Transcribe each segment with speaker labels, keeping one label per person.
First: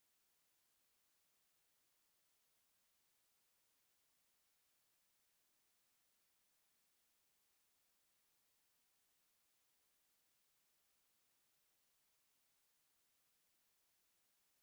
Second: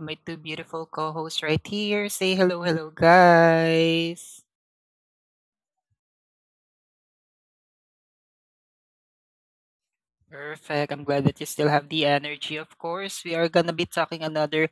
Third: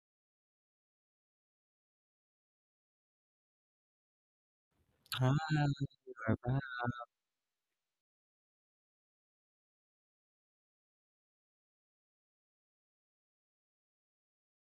Speaker 1: my two beautiful co hosts right here. Say hello, hello, guys.
Speaker 2: Ah, we're back.
Speaker 1: Perfect. I'm glad that you still have the energy. Of course, we are gonna be talking another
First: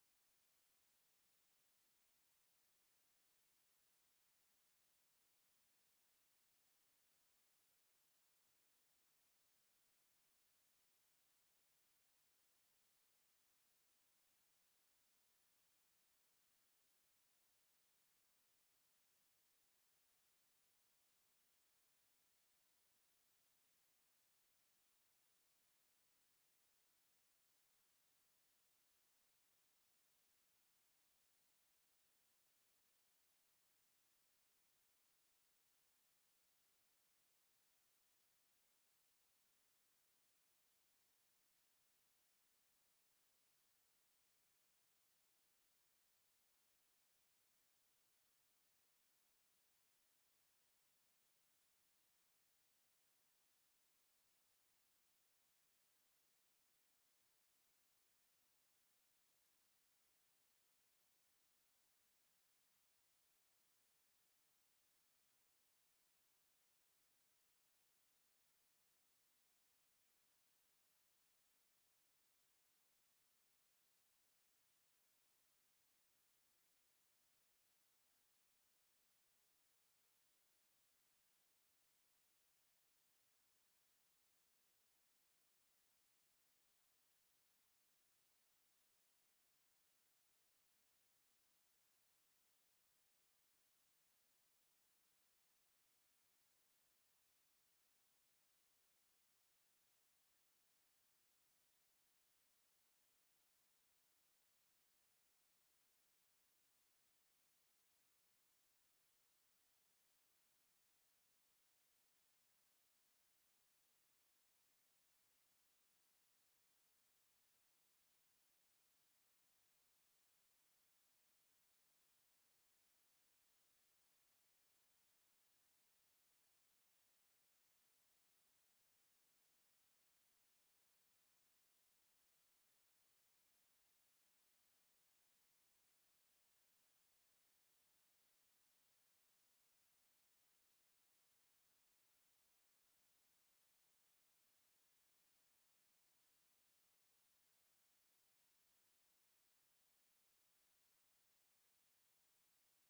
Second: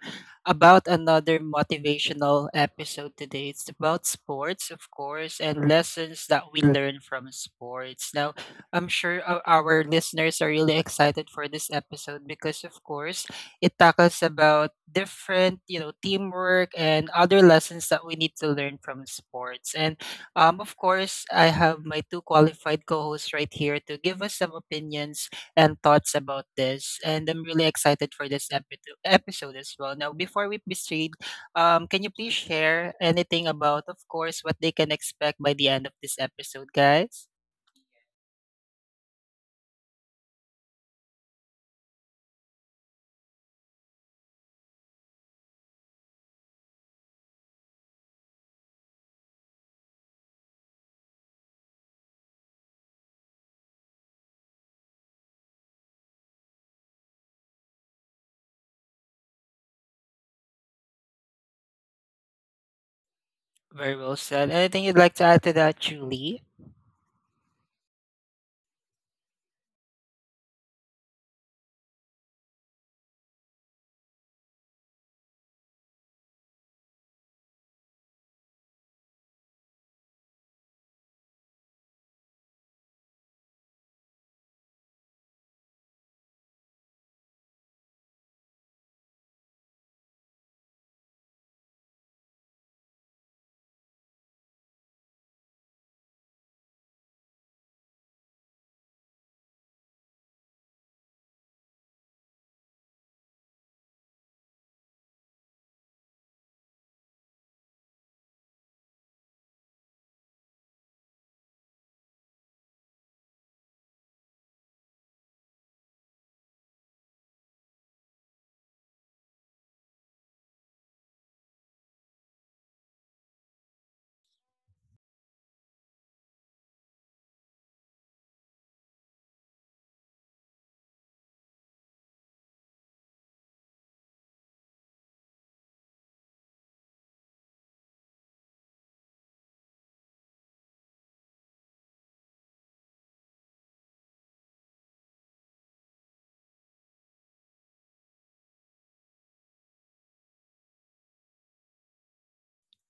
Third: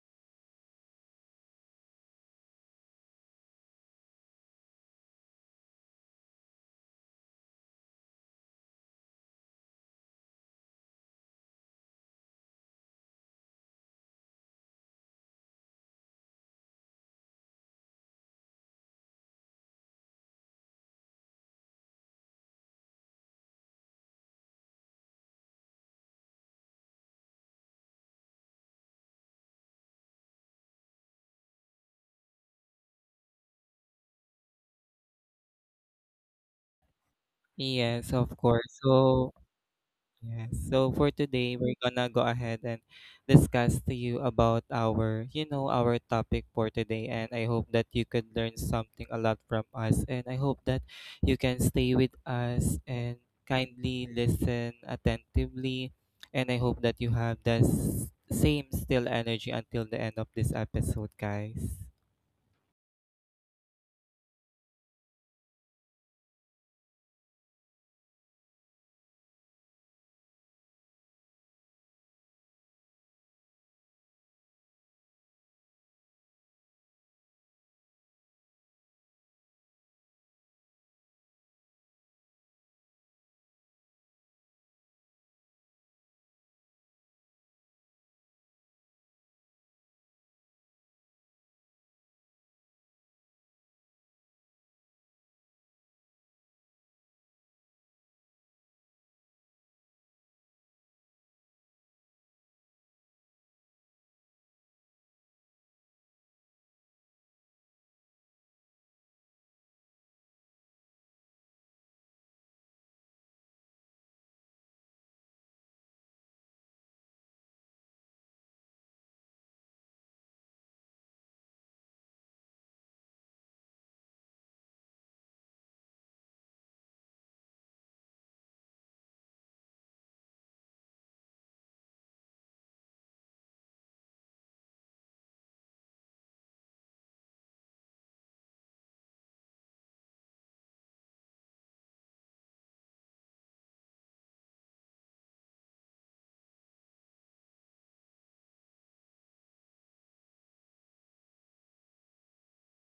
Speaker 1: about another motivational episode today. It's about sports, of course, and lessons that we learn from sports. Now, I'm sure our listeners are really excited for this episode because, of course, it tackles about different, teamwork and other lessons that we need to learn from sports. And of course, I have my two qualified co-hosts right here to give us some opinions and thoughts about this. And I'm really excited for this episode as well. Now, before we proceed, can you please share anything about, of course, what they can expect by the end of this episode, guys?
Speaker 2: Yes, of course. So, yes. So for today, we're gonna go ahead and discuss to you about our topic for today. And I hope that you could learn something a lot from us. And I hope that you can stay with us and kindly listen attentively. And I hope that you have the same still energy until the end of this episode, guys.
Speaker 1: Very well said. Anything you'd like to add to that, Julie?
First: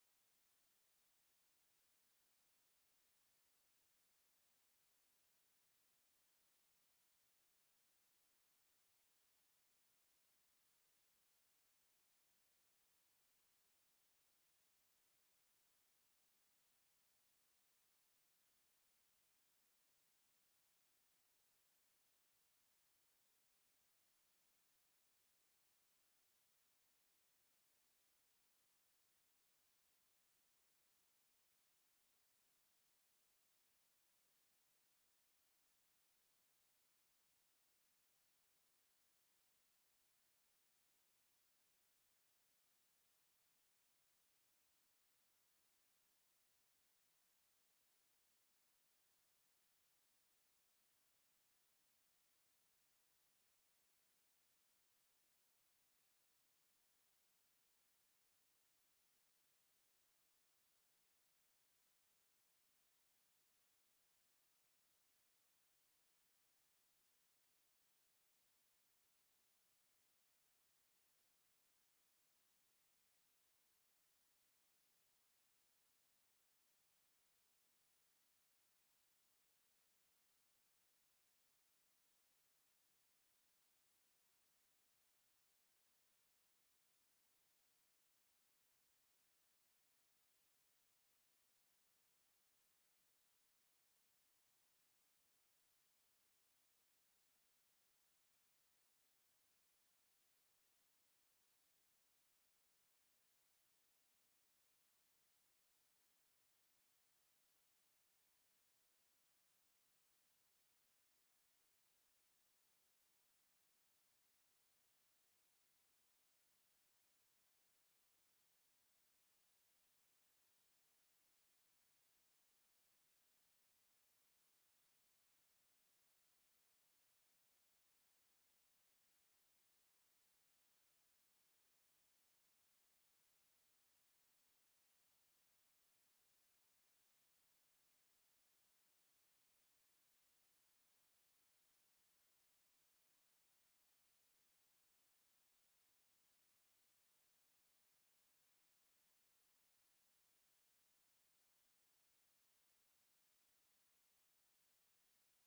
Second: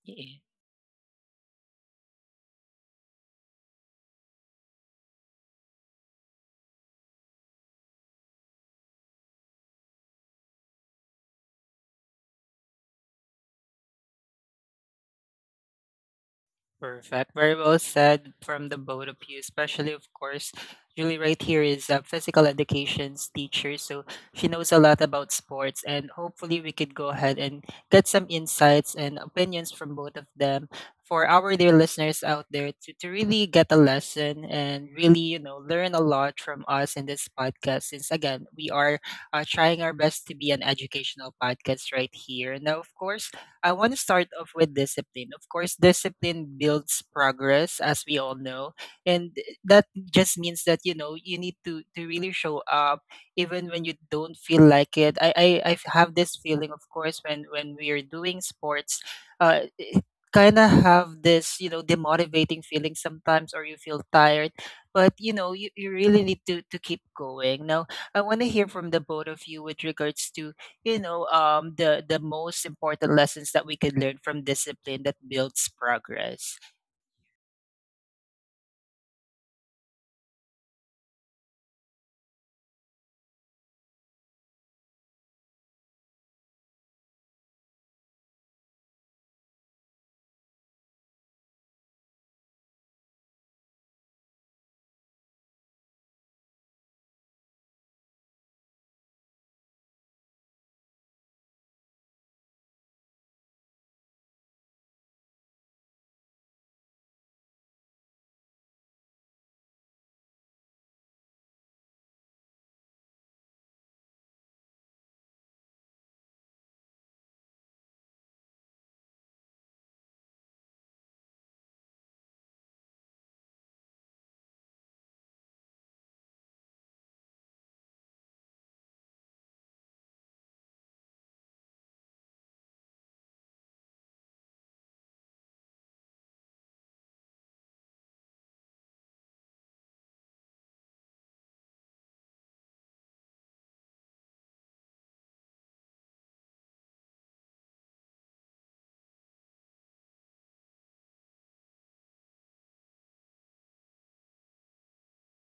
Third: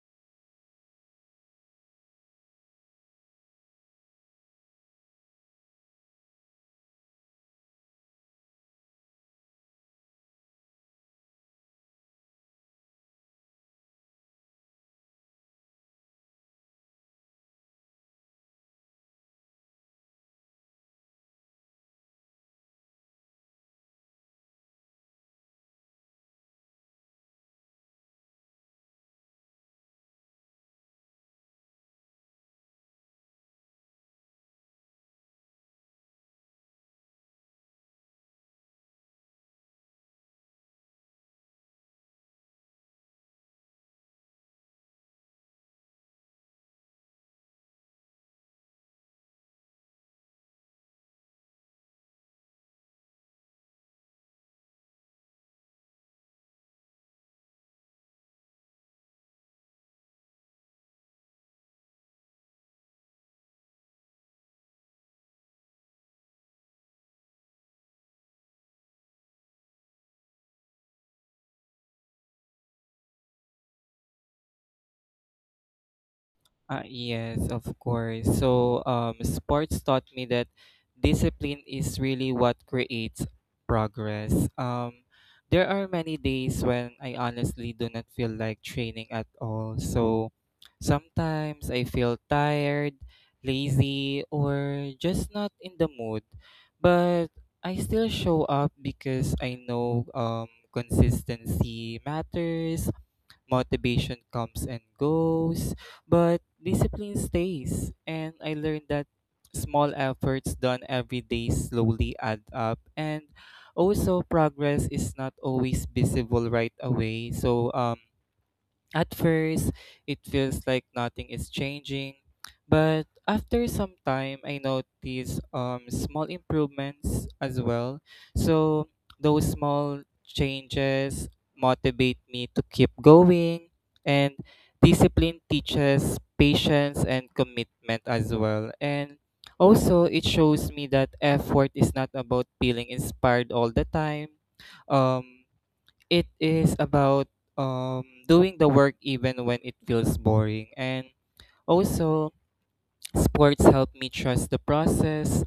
Speaker 1: Yeah. Perfect. Very well said from the both of you, especially, of course, Julie right here is a physical education's teacher, so she knows a lot about sports, and hopefully we could go ahead and get some insights and opinions from both of them for our dear listeners out there to really get a lesson and really, you know, learn a lot from us in this podcast, since, again, we are trying our best to be an educational podcast right here. Now, of course, I want to start off with discipline. Of course, discipline builds progress, as we all know. And that just means that, you know, you need to really show up even when you don't feel like it. I have this feeling, of course, when we are doing sports, uh, kind of have this, you know, demotivating feeling sometimes or you feel tired. But, you know, you really need to keep going. Now, I want to hear from the both of you with regards to the most important lessons that we can learn from discipline that builds progress.
Speaker 2: Yes, of course. So, sports taught me that discipline is really what creates progress. There are many days when I honestly do not feel like training at all. So, sometimes I feel tired, lazy, or just not in the mood. But I still show up because I know consistency matters. Motivation comes and goes, but discipline stays. And I learned that small efforts done every day slowly add up. And also, progress is not always visible right away. So, at first, it feels like nothing is changing, but after some time, I notice small improvements as well. So, those small changes motivate me to keep going, and discipline teaches patience and commitment as well. And also, it shows me that effort is not about feeling inspired all the time. Um, it is about doing the work even when it feels boring. And also, sports help me trust the process.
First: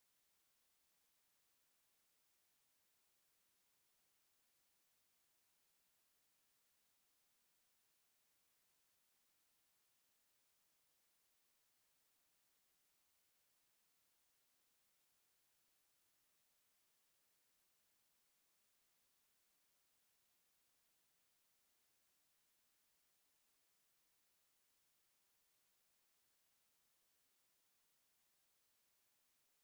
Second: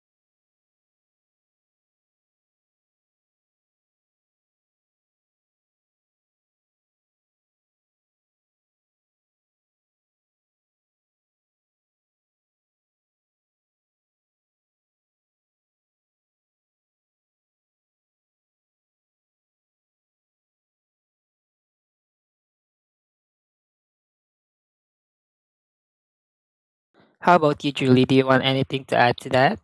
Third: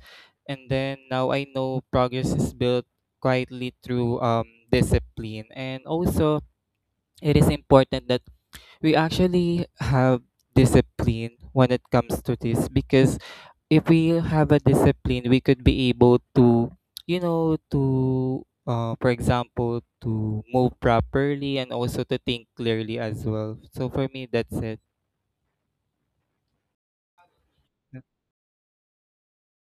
Speaker 2: And then now I know progress is built quietly through discipline. And also, it is important that we actually have discipline when it comes to this because if we have a discipline, we could be able to, you know, to, for example, to move properly and also to think clearly as well. So for me, that's it.
Speaker 1: How about you, Julie? Do you want anything to add to that?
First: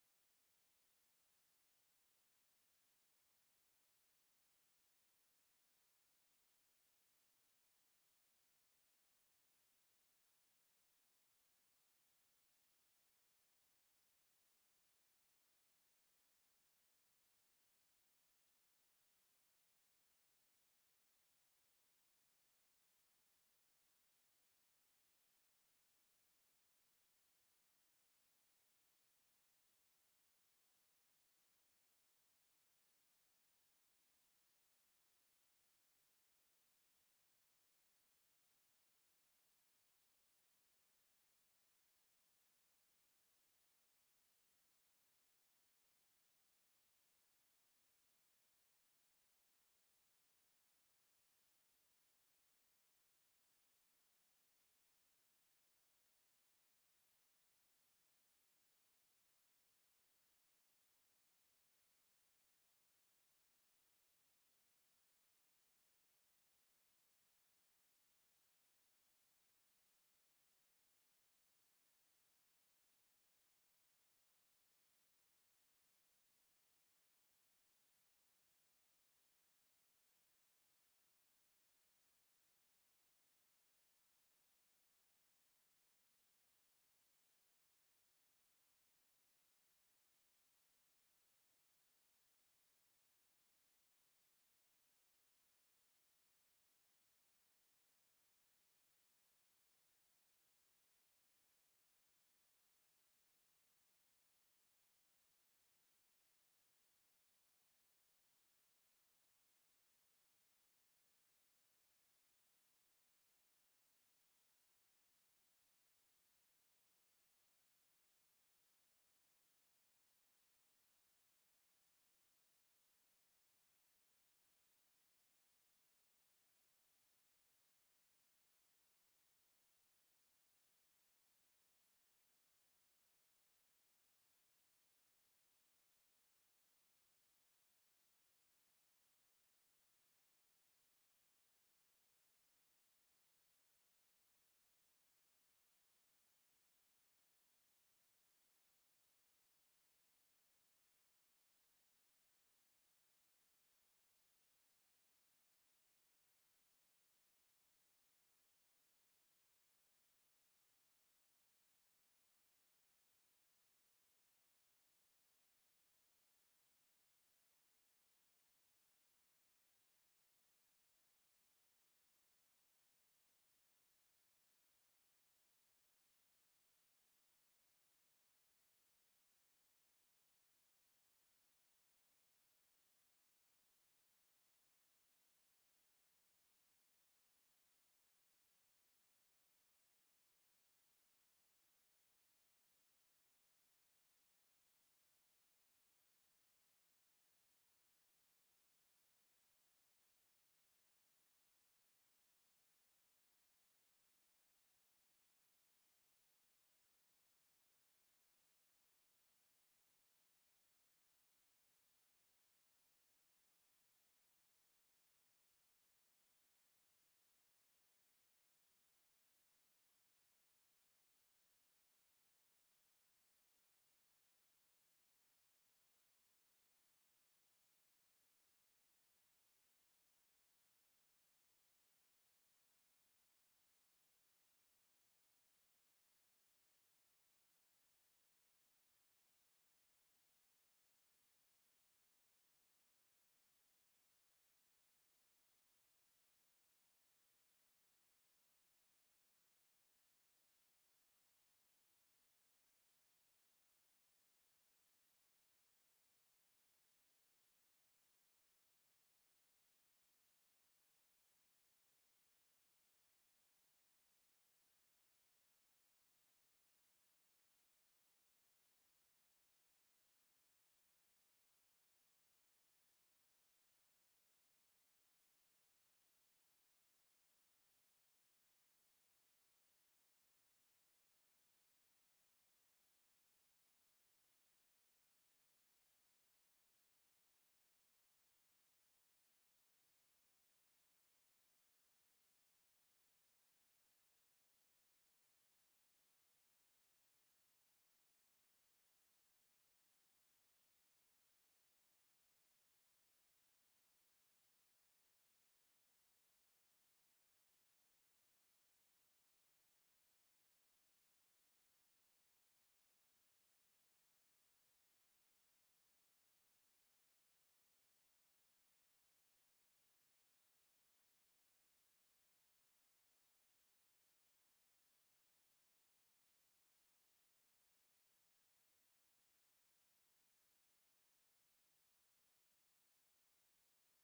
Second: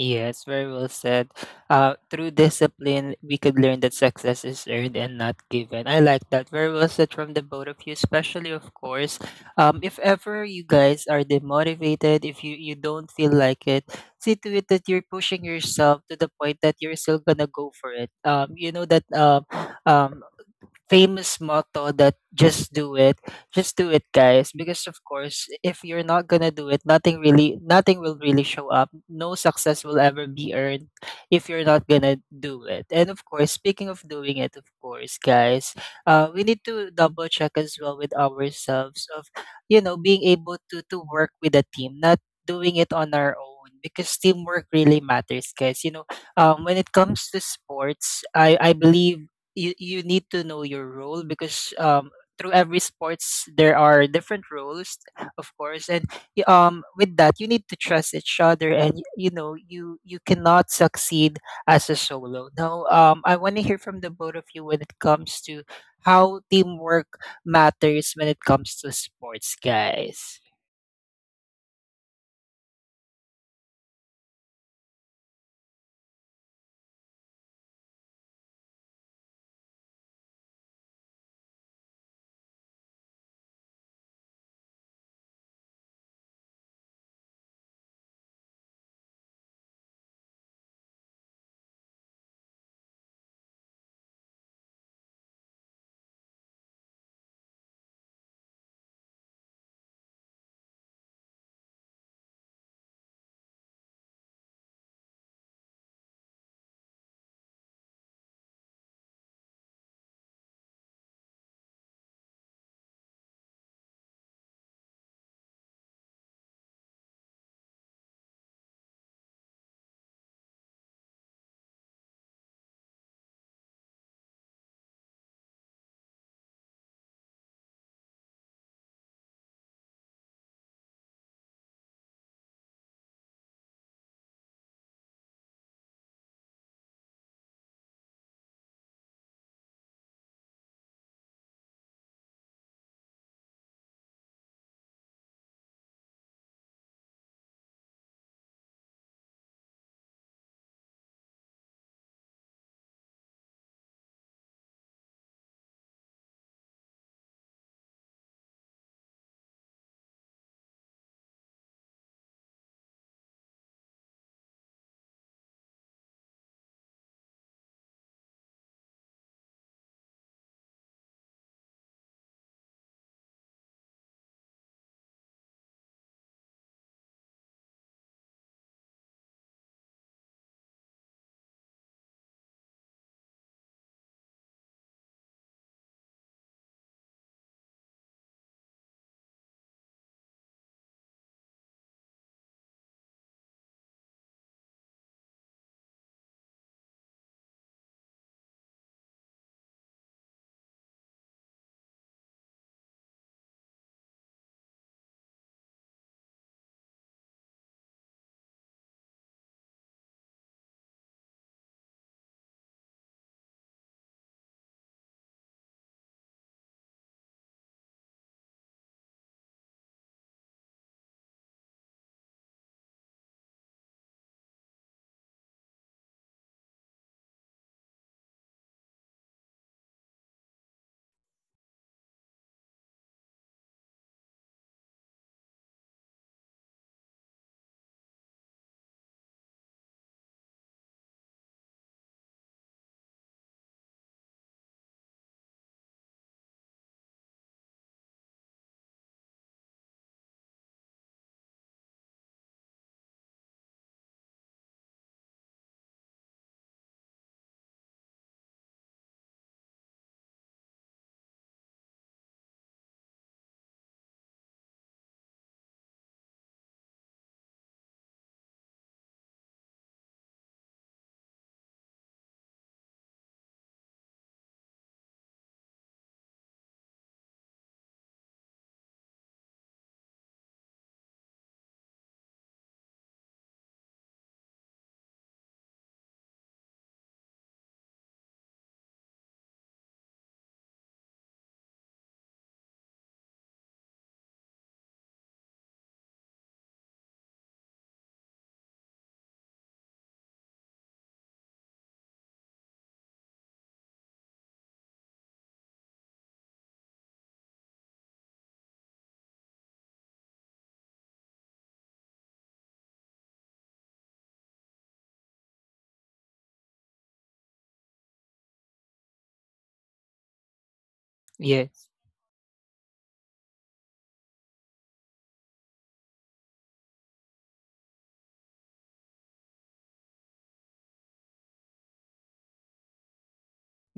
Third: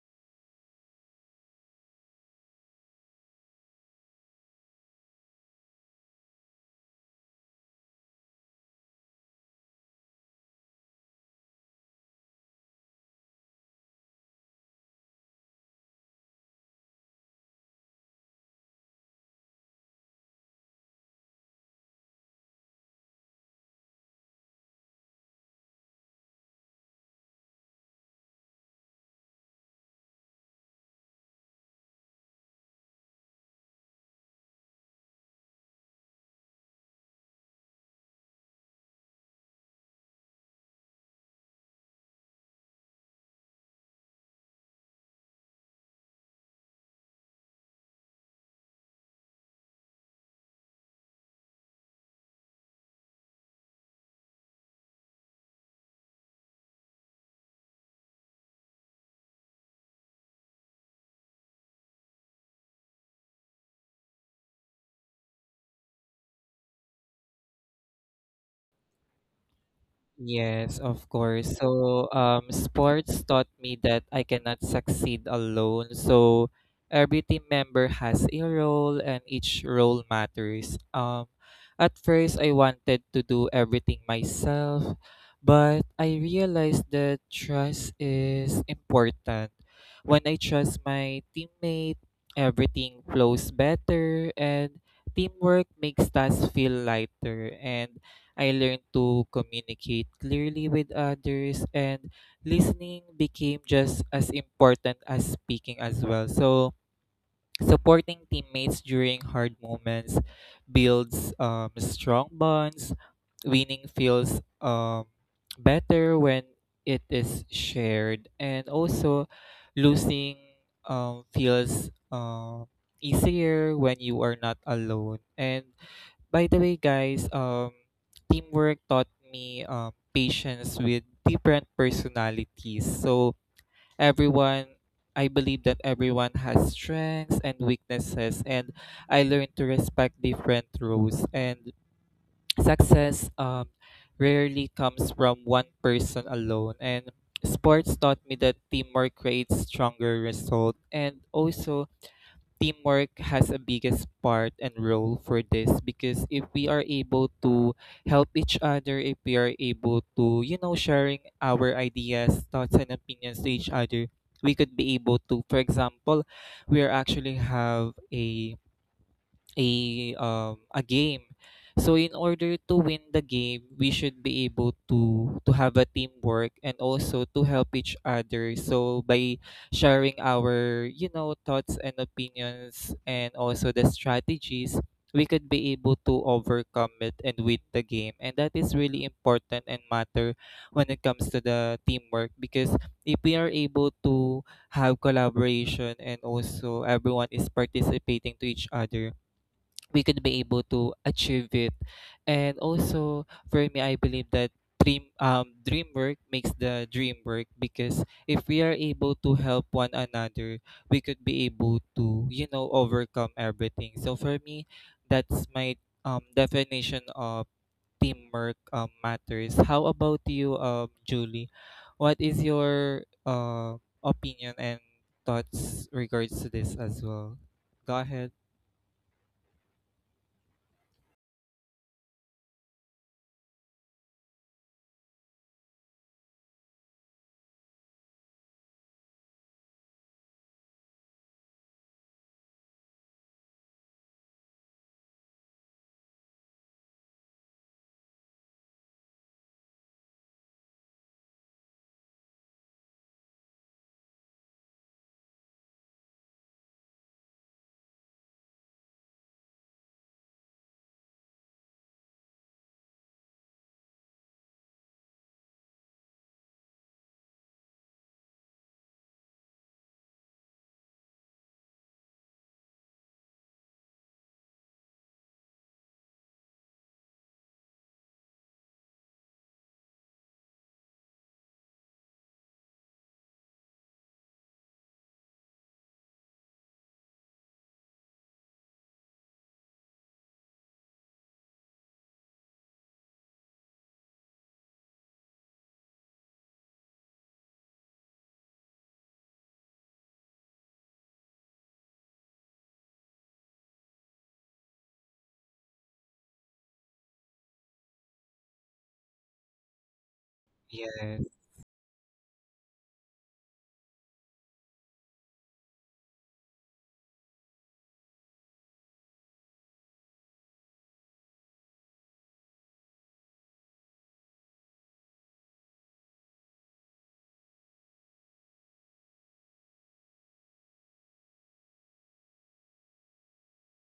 Speaker 1: Yes, very well said. Through discipline we could learn that success is earned and not given. I like that. Very well said from the both of you, especially of course. If ever you guys are demotivated, if you don't feel like it, see to it that you're pushing yourself to the point that you're still gonna go for it. You know that um famous motto, that just do it. Just do it, guys, because of course if you're not gonna do it, nothing will really show up, no success will ever be earned if you're not gonna do it. And of course, speaking of doing it, of course, guys, we need to double check as well with ourselves of, you know, being able to work with a team, not doing it on our own, because teamwork really matters, guys, you know. When it comes to sports, I believe you need to know your role because through every sports there are different roles, of course. And with that, you need to trust each other, and you know you cannot succeed as a solo. Now, I want to hear from the both of you when it comes to how teamwork matters when it comes to sports, guys.
Speaker 2: Yes, of course. So, sports taught me that I cannot succeed alone. So, every team member has a role and each role matters. At first, I wanted to do everything myself, but I realized that trust is important. When I trust my teammate, everything flows better and teamwork makes tasks feel lighter, and I learned to communicate clearly with others, and listening became just as important as speaking as well. So, supporting teammates during hard moments builds strong bonds. Winning feels better when it is shared, and also losing feels easier when you are not alone. And by the way, guys, teamwork taught me patience with different personalities. So everyone, I believe that everyone has strengths and weaknesses, and I learned to respect different roles. And success rarely comes from one person alone. And sports taught me that teamwork creates stronger result, and also teamwork has a biggest part and role for this because if we are able to help each other, if we are able to, you know, sharing our ideas, thoughts, and opinions to each other, we could be able to, for example, we are actually have a a game. So in order to win the game, we should be able to have a teamwork and also to help each other. So by sharing our, you know, thoughts and opinions and also the strategies, we could be able to overcome it and win the game. And that is really important and matter when it comes to the teamwork because if we are able to have collaboration and also everyone is participating to each other, we could be able to achieve it. And also for me, I believe that dream work makes the dream work, because if we are able to help one another, we could be able to, you know, overcome everything. So for me, that's my definition of teamwork matters. How about you, Julie? What is your opinion and thoughts regards to this as well? Go ahead. Yes.
Speaker 1: Yes.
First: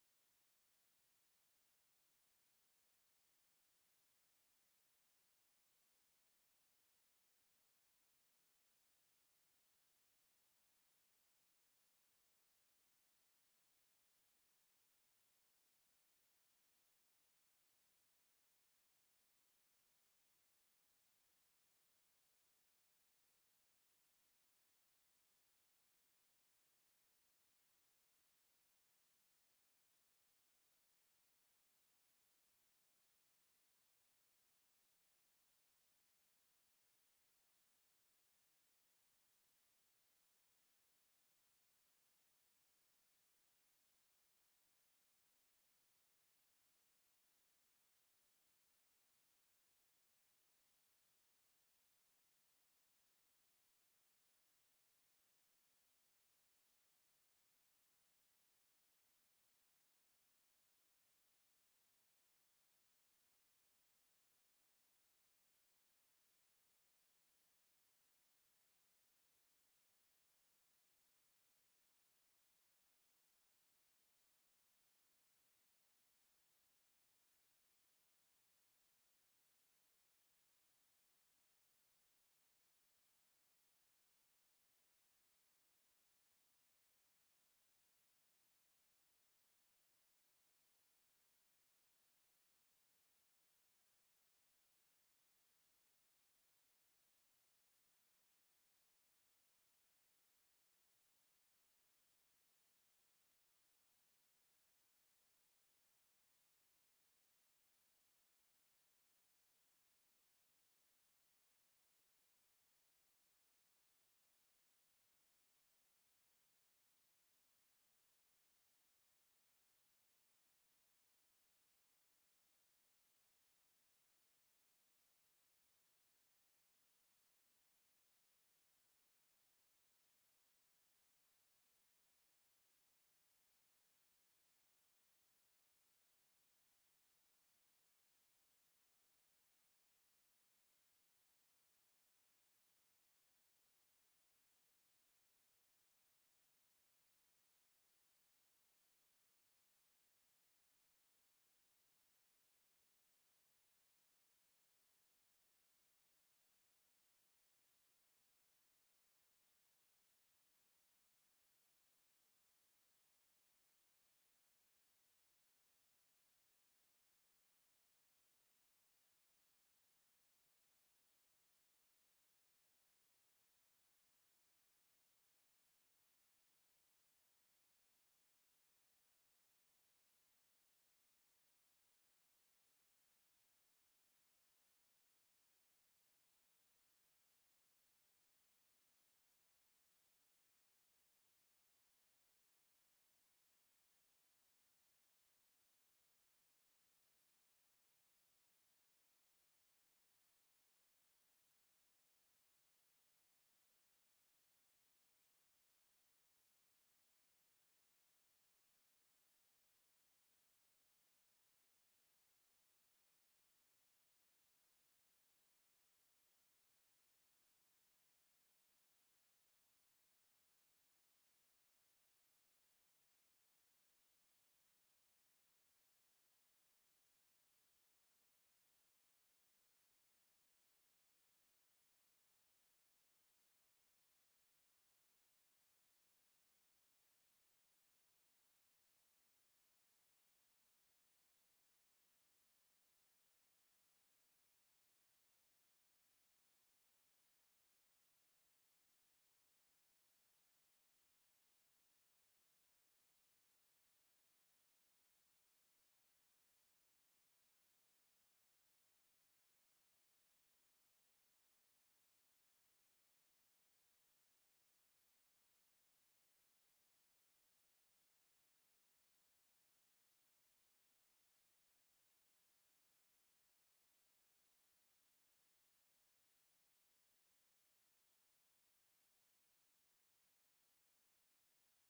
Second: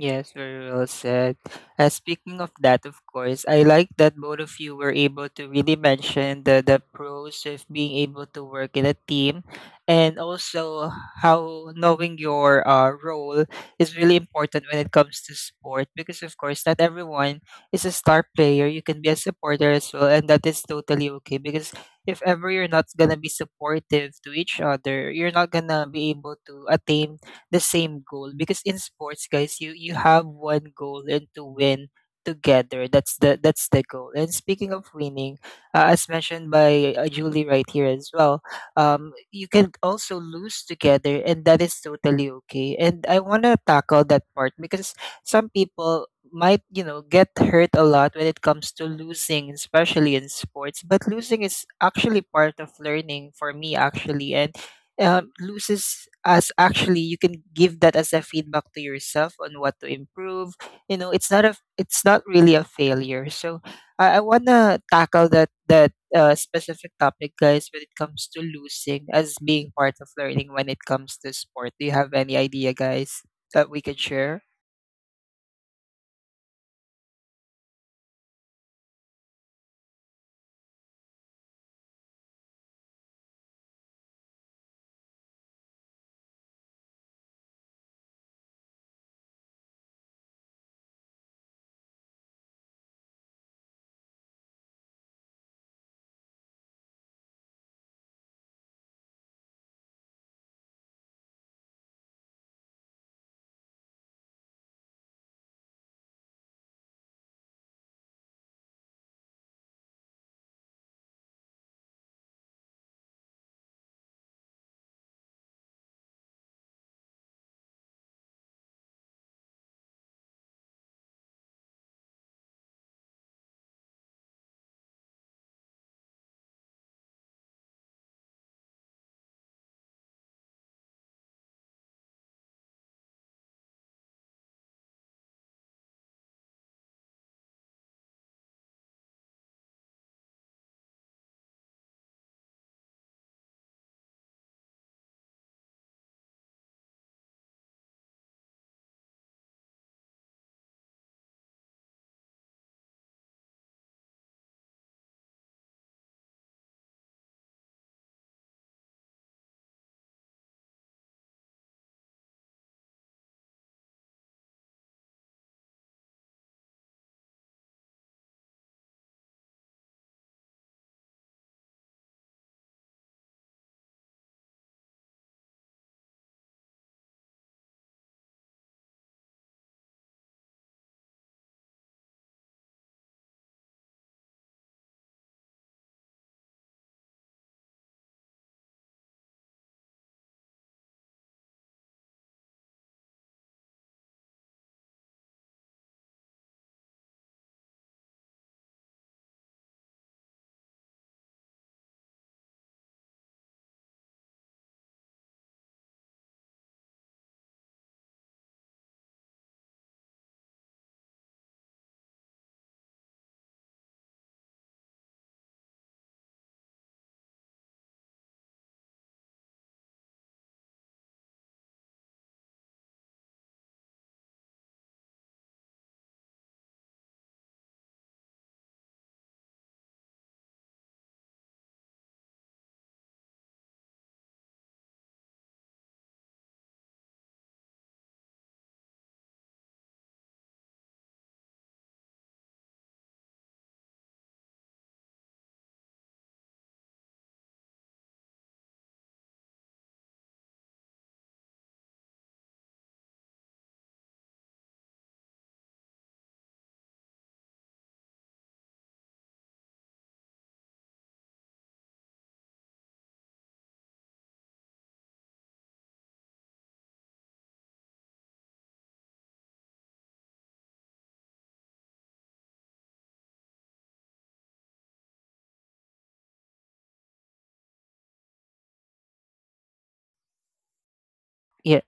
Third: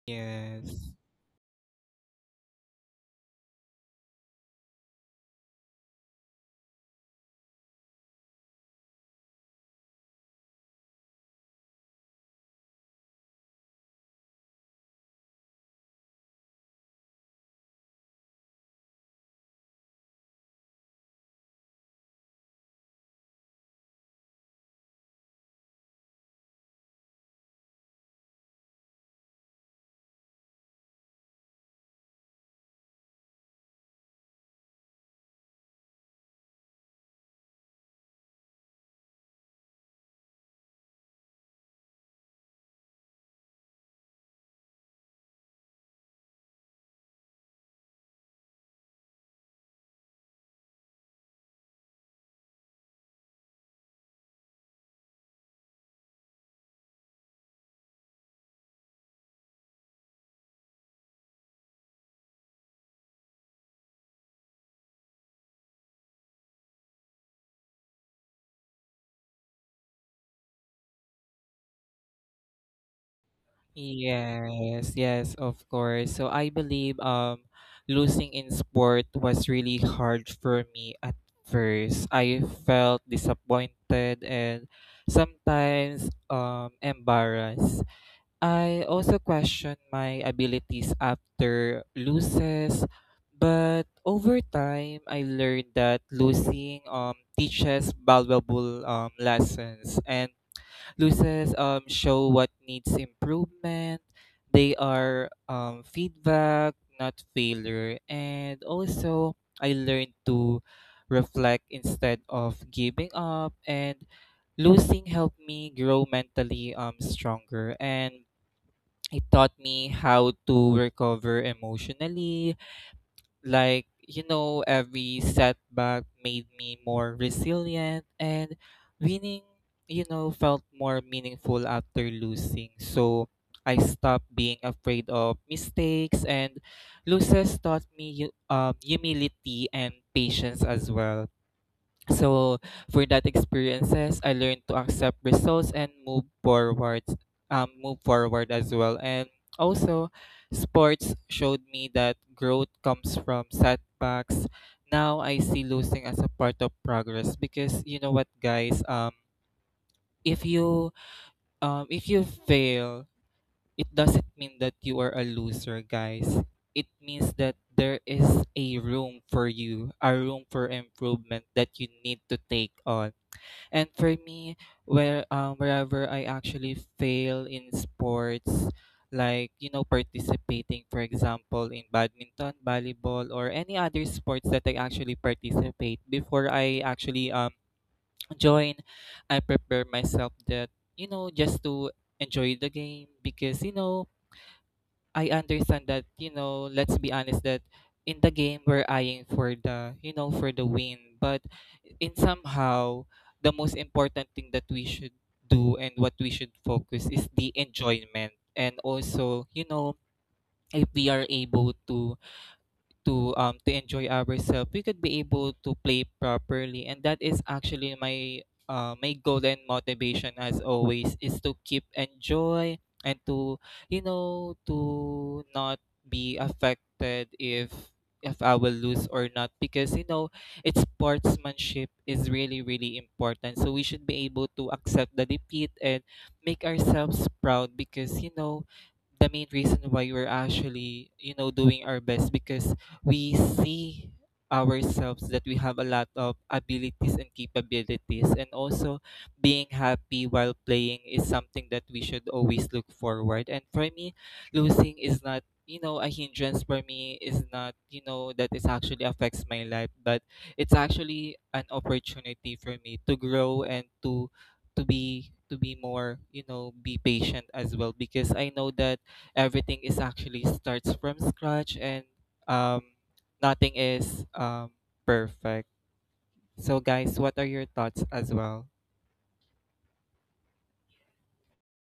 Speaker 1: Yes, very well
Speaker 2: Yes.
Speaker 1: said. Speaking of that, of course, I like that both of you were able to really mention the pros of being able to work in a team, and also how knowing your role is really important when it comes to sport because, of course, not everyone is a star player. You can be a supporter as well, and that is totally okay because if ever you're not going to be supportive to each other, you're not going to be able to attain the same goal, because in sports, guys, you have one goal, and to win together. That's the goal. And speaking of winning, as mentioned by Julie right here as well, you can also lose together, and that is totally okay. And I want to tackle that part because some people might, you know, get hurt a lot when it comes to losing, especially in sports. But losing is actually part of learning for me actually. And loses as actually, you can give that as a feedback to yourself on what to improve. You know, it's not really a failure. So I want to tackle that specific topic, guys, when it comes to losing as being part of learning when it comes to sport. Do you have any idea, guys, that we could share?
Speaker 2: Yes, of course. So I believe losing in sport was really hard for me at first. I felt disappointed and sometimes embarrassed. I also questioned my abilities after losses, but over time I learned that losing teaches valuable lessons, and loses show what needs improvement. They are feedback, not failure. And also, I learned to reflect instead of giving up. And losing helped me grow mentally stronger. And it taught me how to recover emotionally, like, you know, every setback made me more resilient, and winning, you know, felt more meaningful after losing. So I stopped being afraid of mistakes, and losses taught me humility and patience as well. So for that experiences, I learned to accept results and move forward as well. And also, sports showed me that growth comes from setbacks. Now I see losing as a part of progress, because you know what, guys. If you fail, it doesn't mean that you are a loser, guys. It means that there is a room for you, a room for improvement that you need to take on, and for me, where wherever I actually fail in sports, like, you know, participating, for example, in badminton, volleyball, or any other sports that I actually participate before I actually join, I prepare myself that, you know, just to enjoy the game, because you know I understand that, you know, let's be honest that in the game we're eyeing for the, you know, for the win, but in somehow the most important thing that we should do and what we should focus is the enjoyment, and also, you know, if we are able to enjoy ourselves, we could be able to play properly, and that is actually my my goal and motivation as always is to keep enjoy and to, you know, to not be affected if I will lose or not, because you know it's sportsmanship is really really important, so we should be able to accept the defeat and make ourselves proud, because you know the main reason why we're actually, you know, doing our best, because we see ourselves that we have a lot of abilities and capabilities, and also being happy while playing is something that we should always look forward, and for me losing is not, you know, a hindrance for me, is not, you know, that it actually affects my life, but it's actually an opportunity for me to grow, and to be more, you know, be patient as well, because I know that everything is actually starts from scratch, and um nothing is perfect. So guys, what are your thoughts as well?
Speaker 1: Yeah.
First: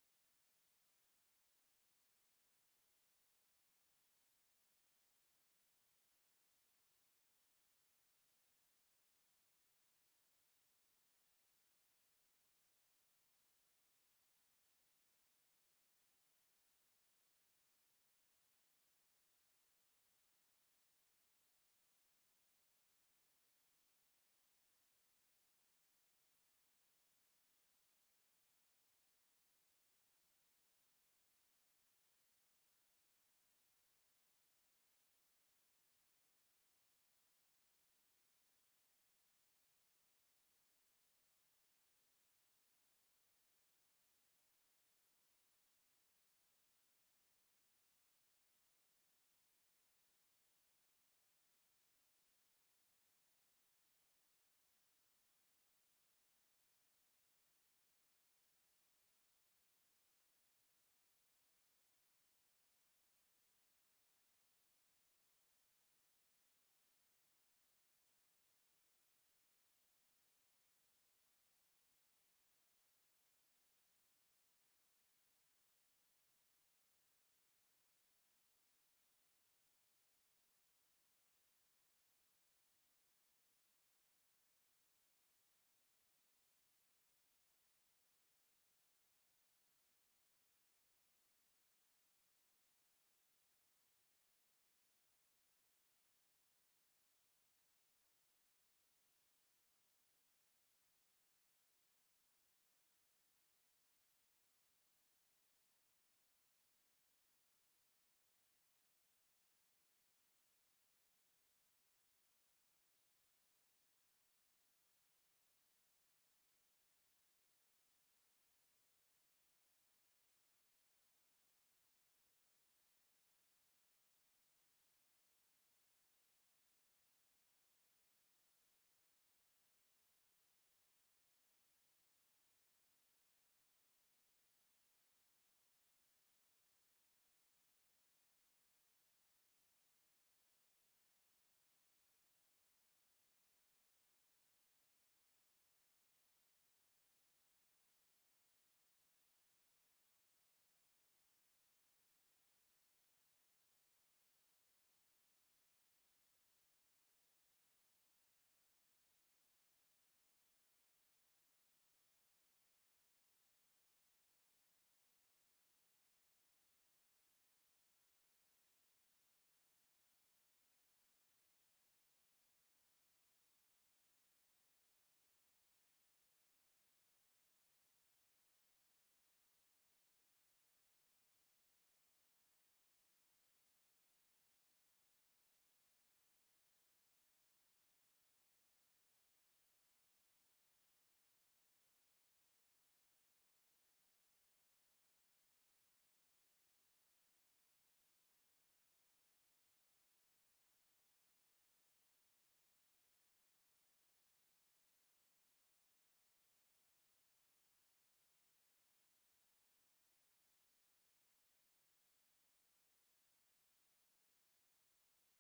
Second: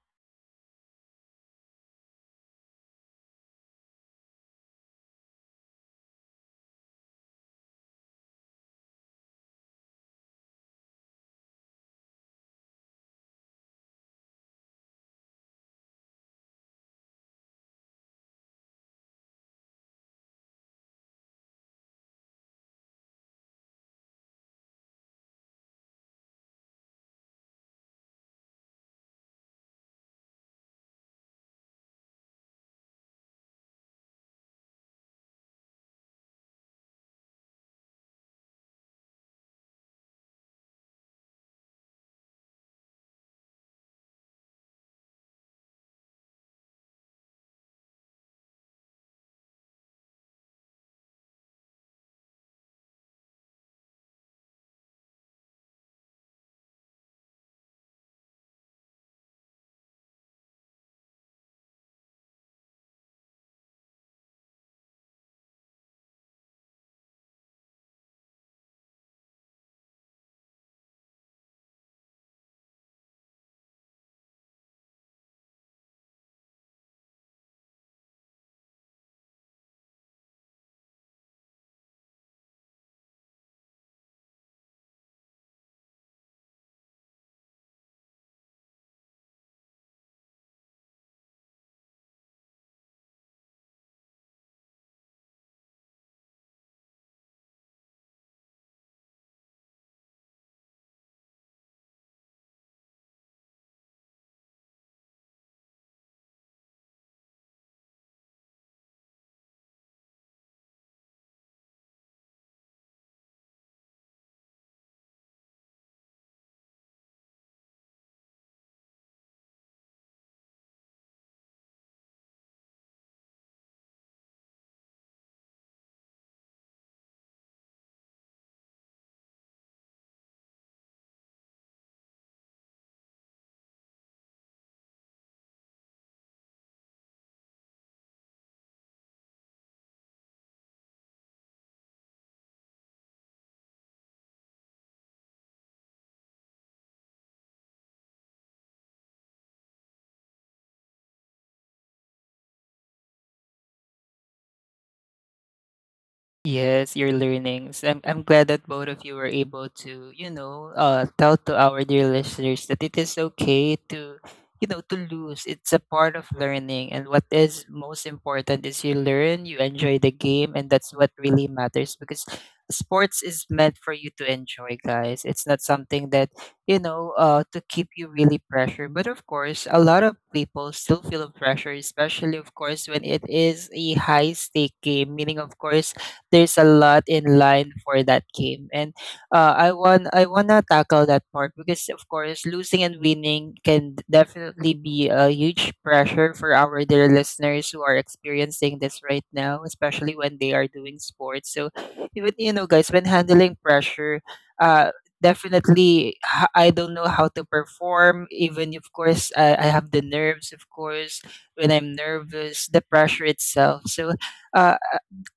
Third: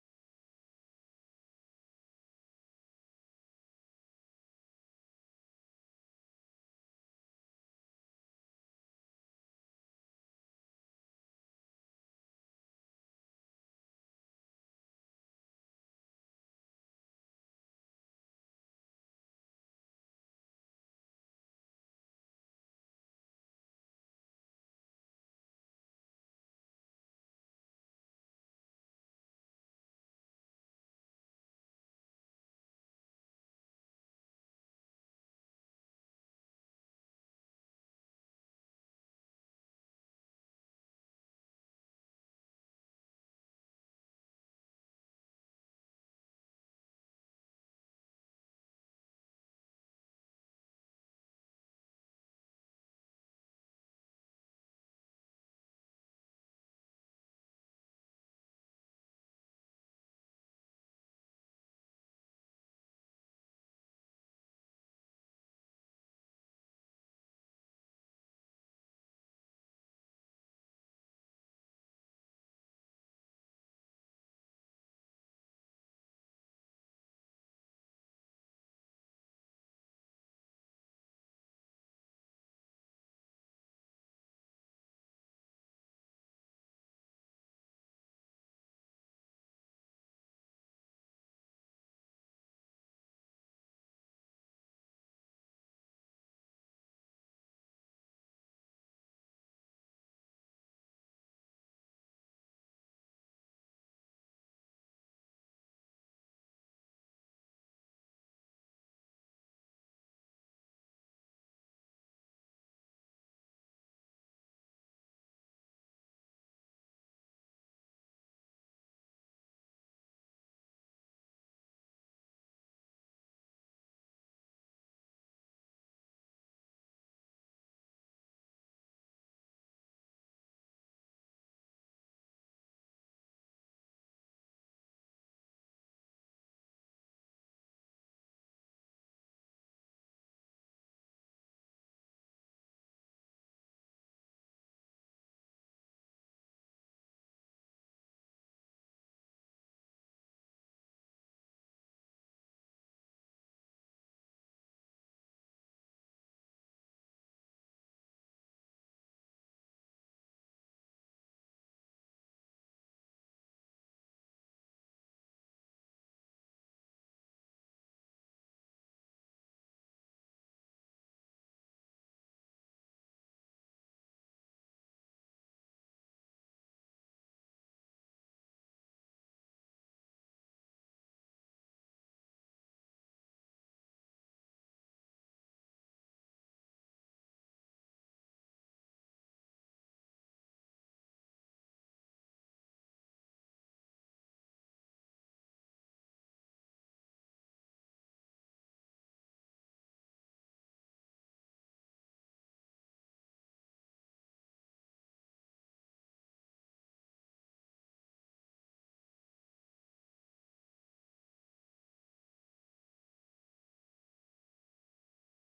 Speaker 1: Yes, your learnings. I'm glad that both of you were able to, you know, tell to our dear listeners that it is okay to, you know, to lose. It's a part of learning, and what is most important is you learn, you enjoy the game, and that's what really matters because sports is meant for you to enjoy, guys. It's not something that, you know, to keep you really pressure. But of course, a lot of people still feel pressure, especially of course when it is a high stake game. Meaning, of course, there's a lot in line for that game. And I want to tackle that part because of course, losing and winning can definitely be a huge pressure for our dear listeners who are experiencing this right now, especially when they are doing sports. So even, you know, guys, when handling pressure, uh definitely, I don't know how to perform, even of course. I have the nerves, of course, when I'm nervous, the pressure itself. So uh,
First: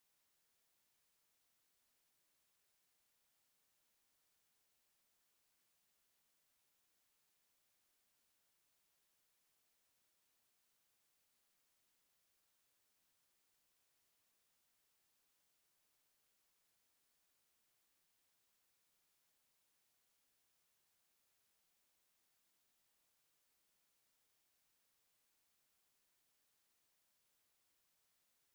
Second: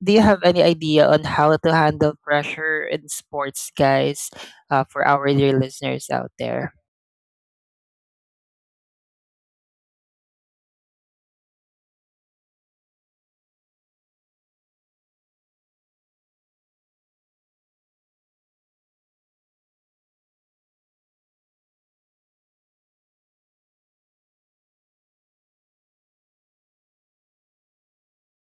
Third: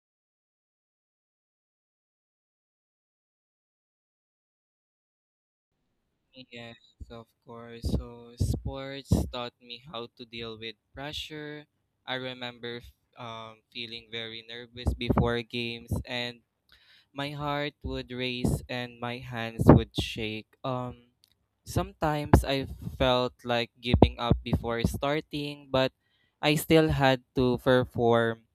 Speaker 1: do you have any idea on how to handle pressure in sports, guys, for our dear listeners out there?
Speaker 2: Yes, of course. So sports taught me how to deal with pressure. I remember feeling very nervous before games, and my heart would race and my hands would shake. Sometimes I felt like giving up before starting, but I still had to perform.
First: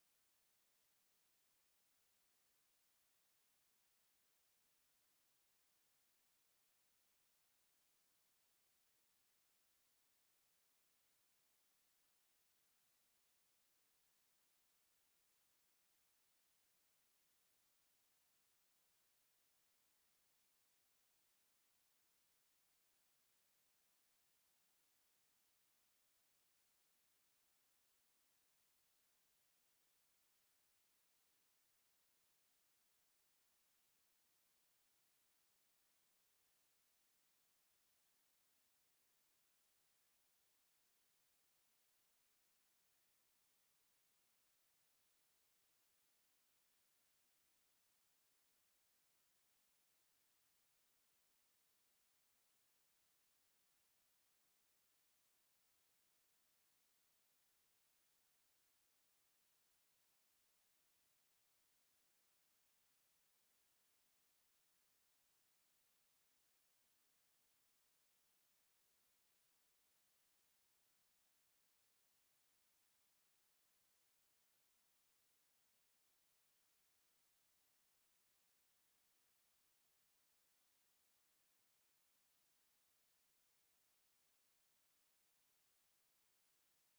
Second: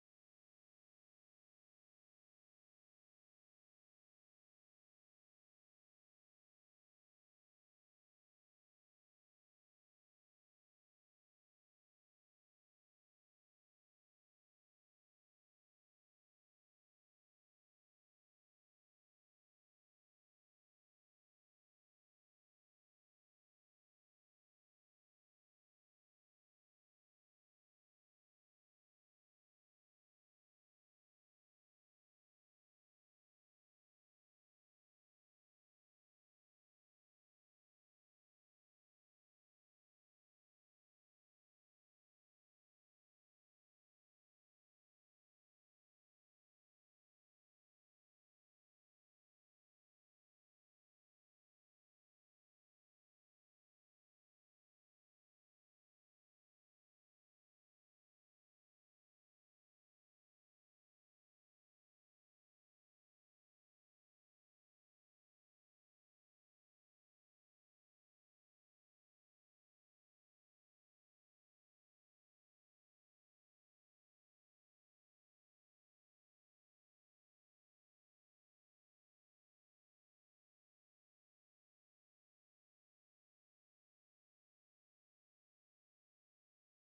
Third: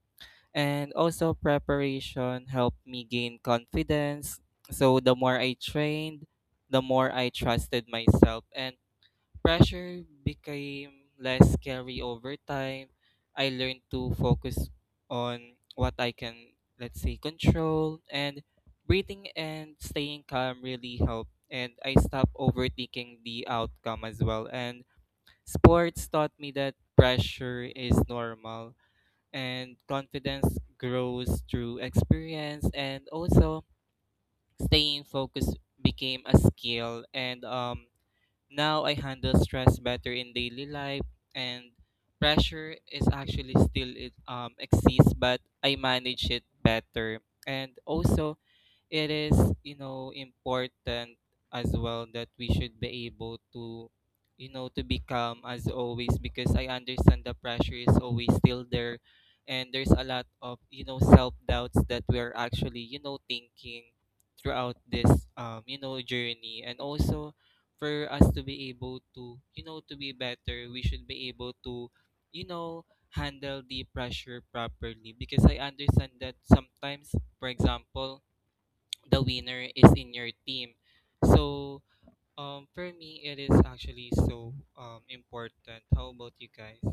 Speaker 2: And also preparation helped me gain confidence. So the more I trained, the more I trusted myself, and pressure became less scary over time. I learned to focus on what I can, let's say, control, and breathing and staying calm really helped, and I stopped overthinking the outcome as well, and sports taught me that pressure is normal and confidence grows through experience, and also staying focused became a skill, and now I handle stress better in daily life, and pressure is actually still it exists, but I manage it better, and also it is, you know, important as well that we should be able to, you know, to be calm as always, because I understand the pressure is always still there, and there's a lot of, you know, self doubts that we're actually, you know, thinking throughout this you know journey, and also for us to be able to, you know, to be better, we should be able to, you know, handle the pressure properly, because I understand that sometimes, for example, the winner is in your team. So for me, it is actually so important. How about you guys?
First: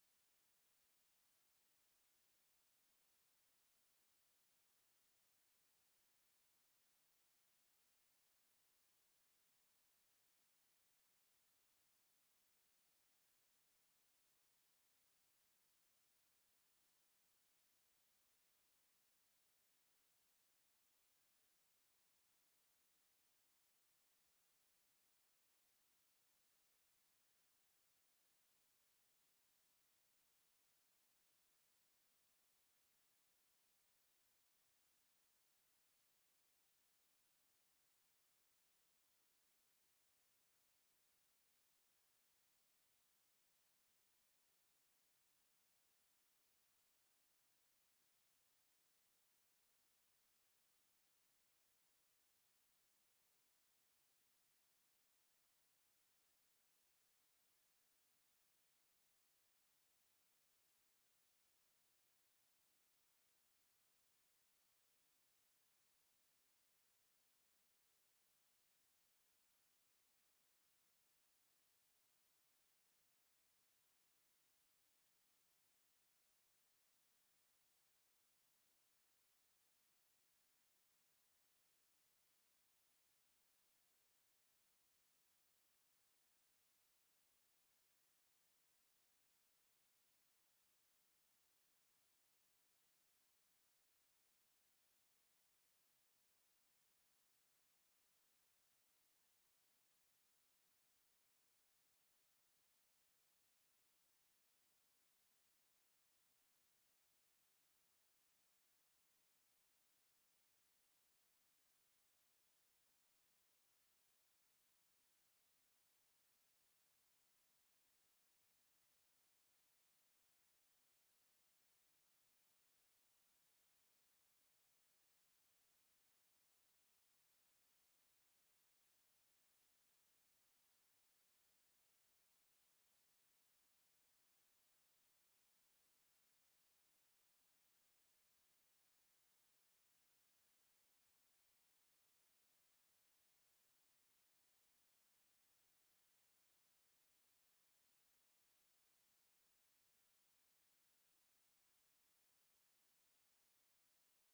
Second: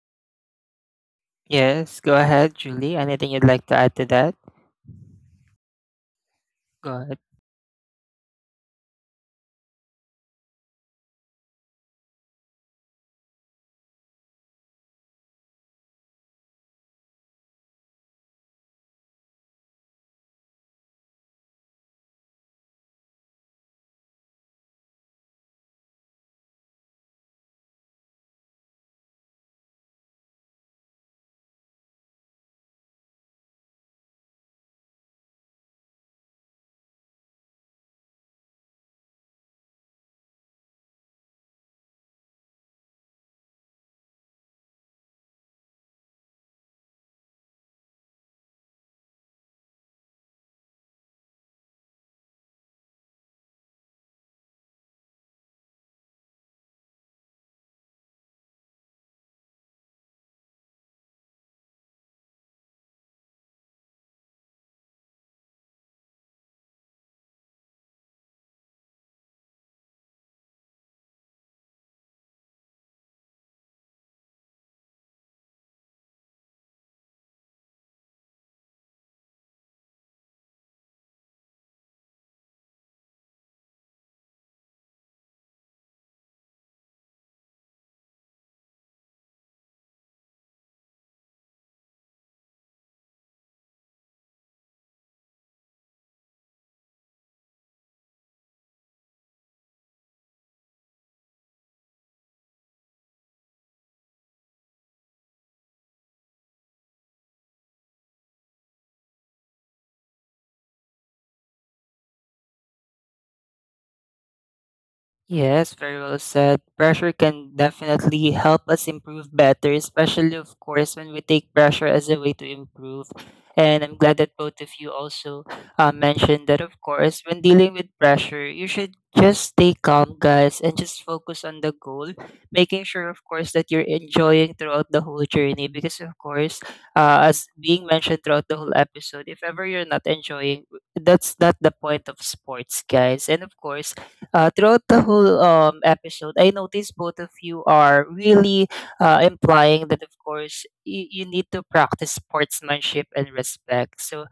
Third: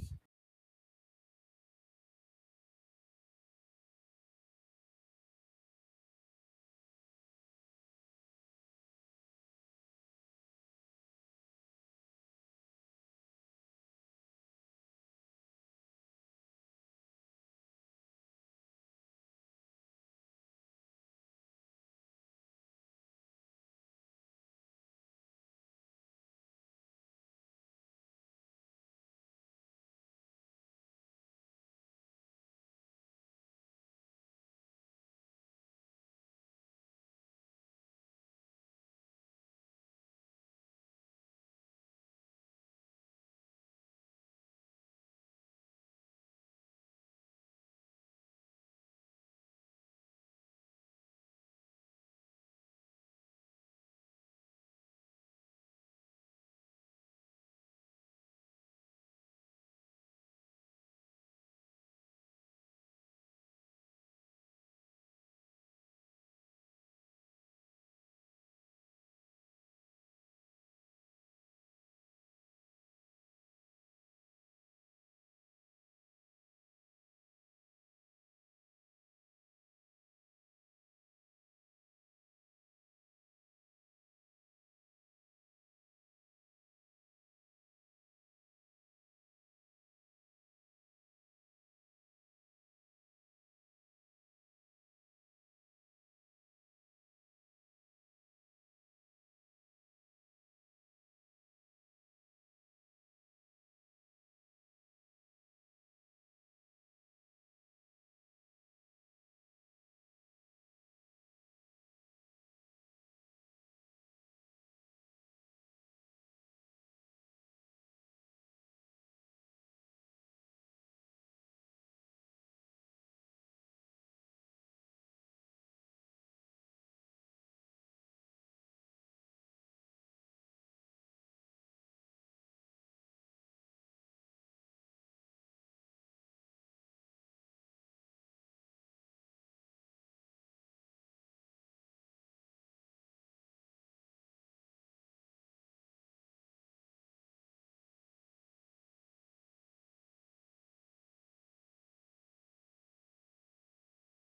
Speaker 1: Yes, go ahead, Julie. Anything you'd like to add to that? Go ahead. Yes, very well said. Pressure can definitely help us improve better, especially, of course, when we take pressure as a way to improve. And I'm glad that both of you also mentioned that, of course, when dealing with pressure, you should just stay calm, guys, and just focus on the goal, making sure, of course, that you're enjoying throughout the whole journey. Because, of course, as being mentioned throughout the whole episode, if ever you're not enjoying, that's not the point of sports, guys. And, of course, throughout the whole episode, I noticed both of you are really implying that, of course, you need to practice sportsmanship and respect. So,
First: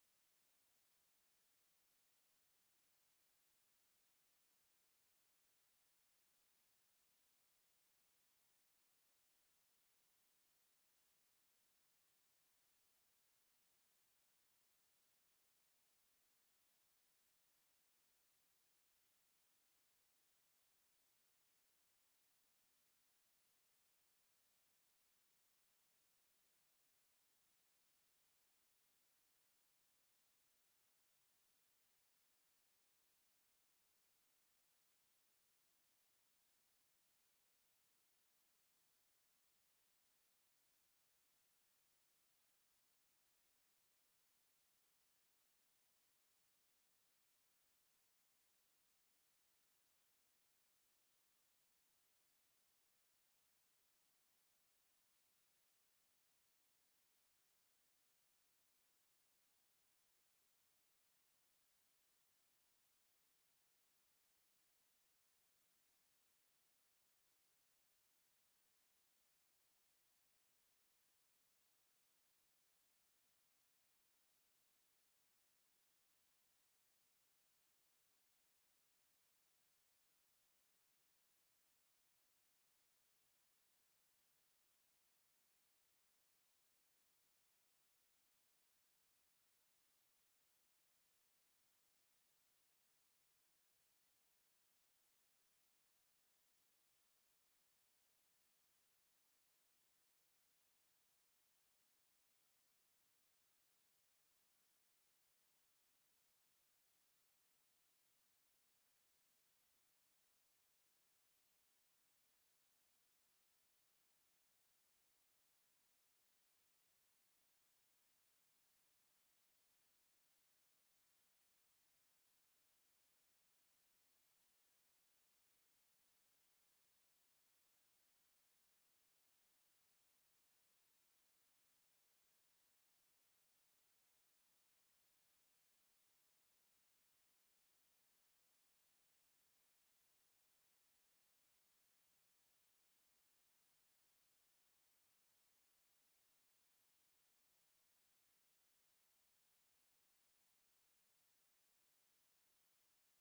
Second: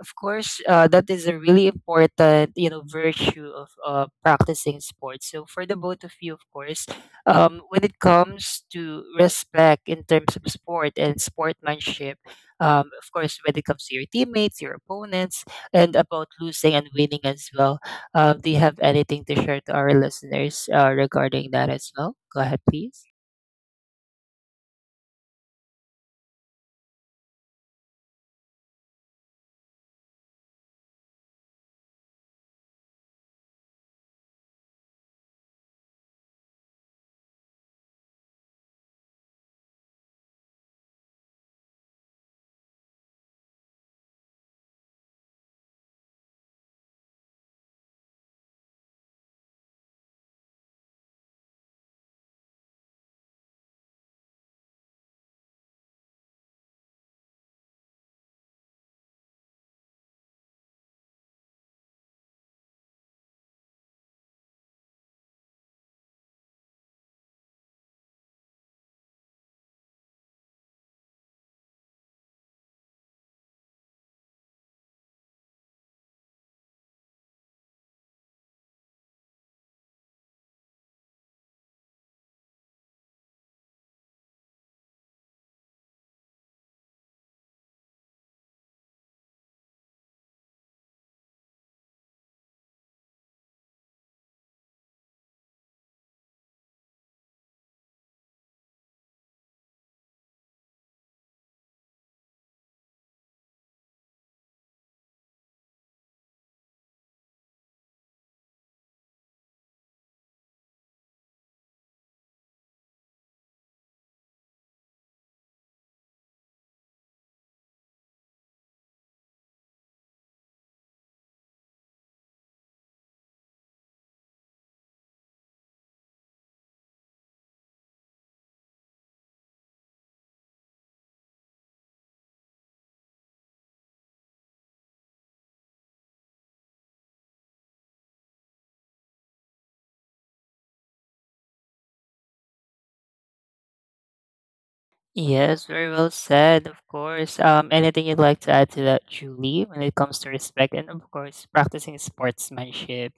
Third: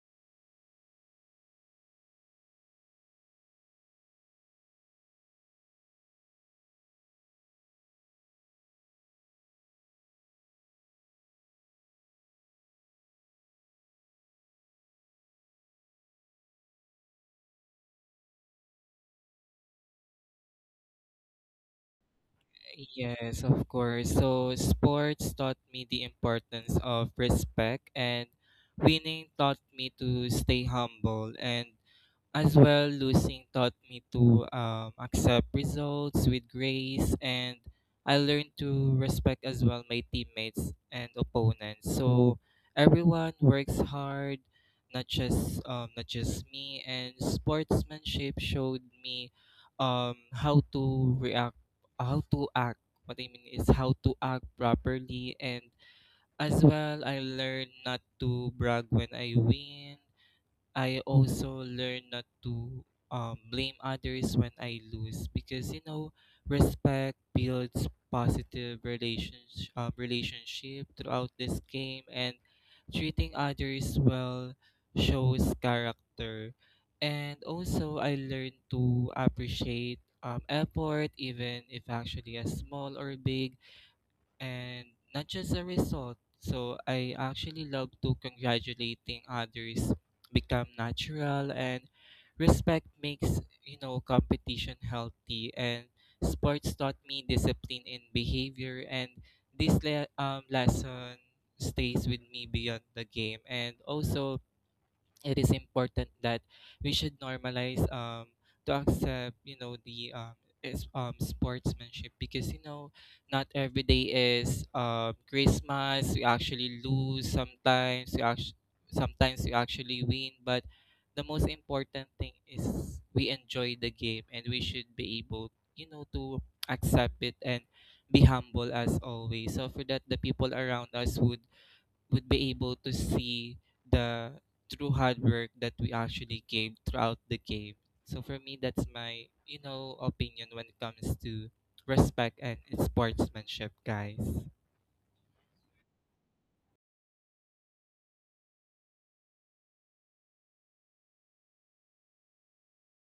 Speaker 1: of course, that is a really important, you know, virtue of practicing sports. So, for the both of you, of course, when it comes to respect in terms of sport and sportsmanship, of course, when it comes to your teammates, your opponents, and about losing and winning as well, do you have anything to share to our listeners regarding that as well? Go ahead, please.
Speaker 2: Yes, of course. So sports taught me the importance of respect, and winning taught me to stay humble, and as well losing taught me to accept results with grace, and I learned to respect as well my teammates and opponents. So everyone works hard, not just me, and sportsmanship showed me um, how to react how to act. What I mean is how to act properly, and as well I learn not to brag when I win. I also learn not to blame others when I lose, because you know respect builds positive relationship throughout this game, and treating others well shows character, and also I learned to appreciate effort, even if actually as small or big, and not just a result. So I actually love to congratulating others become natural and respect makes competition healthy and sports taught me discipline in behavior and this lesson stays with me beyond the game. And also it is important that we should normalize to accept the is sportsmanship because not every day is Christmas. We actually lose sometimes, we actually win, but the most important thing is we enjoy the game and we should be able, to accept it and be humble as always. So for that, the people around us would be able to see the true hard work that we actually gave throughout the game. So for me, that's my opinion when it comes to respect and sportsmanship, guys.
Speaker 1: Yes, very well said, of course. Anything you'd like to add to that, Julie, when it comes to respect and, of course, practicing sportsmanship?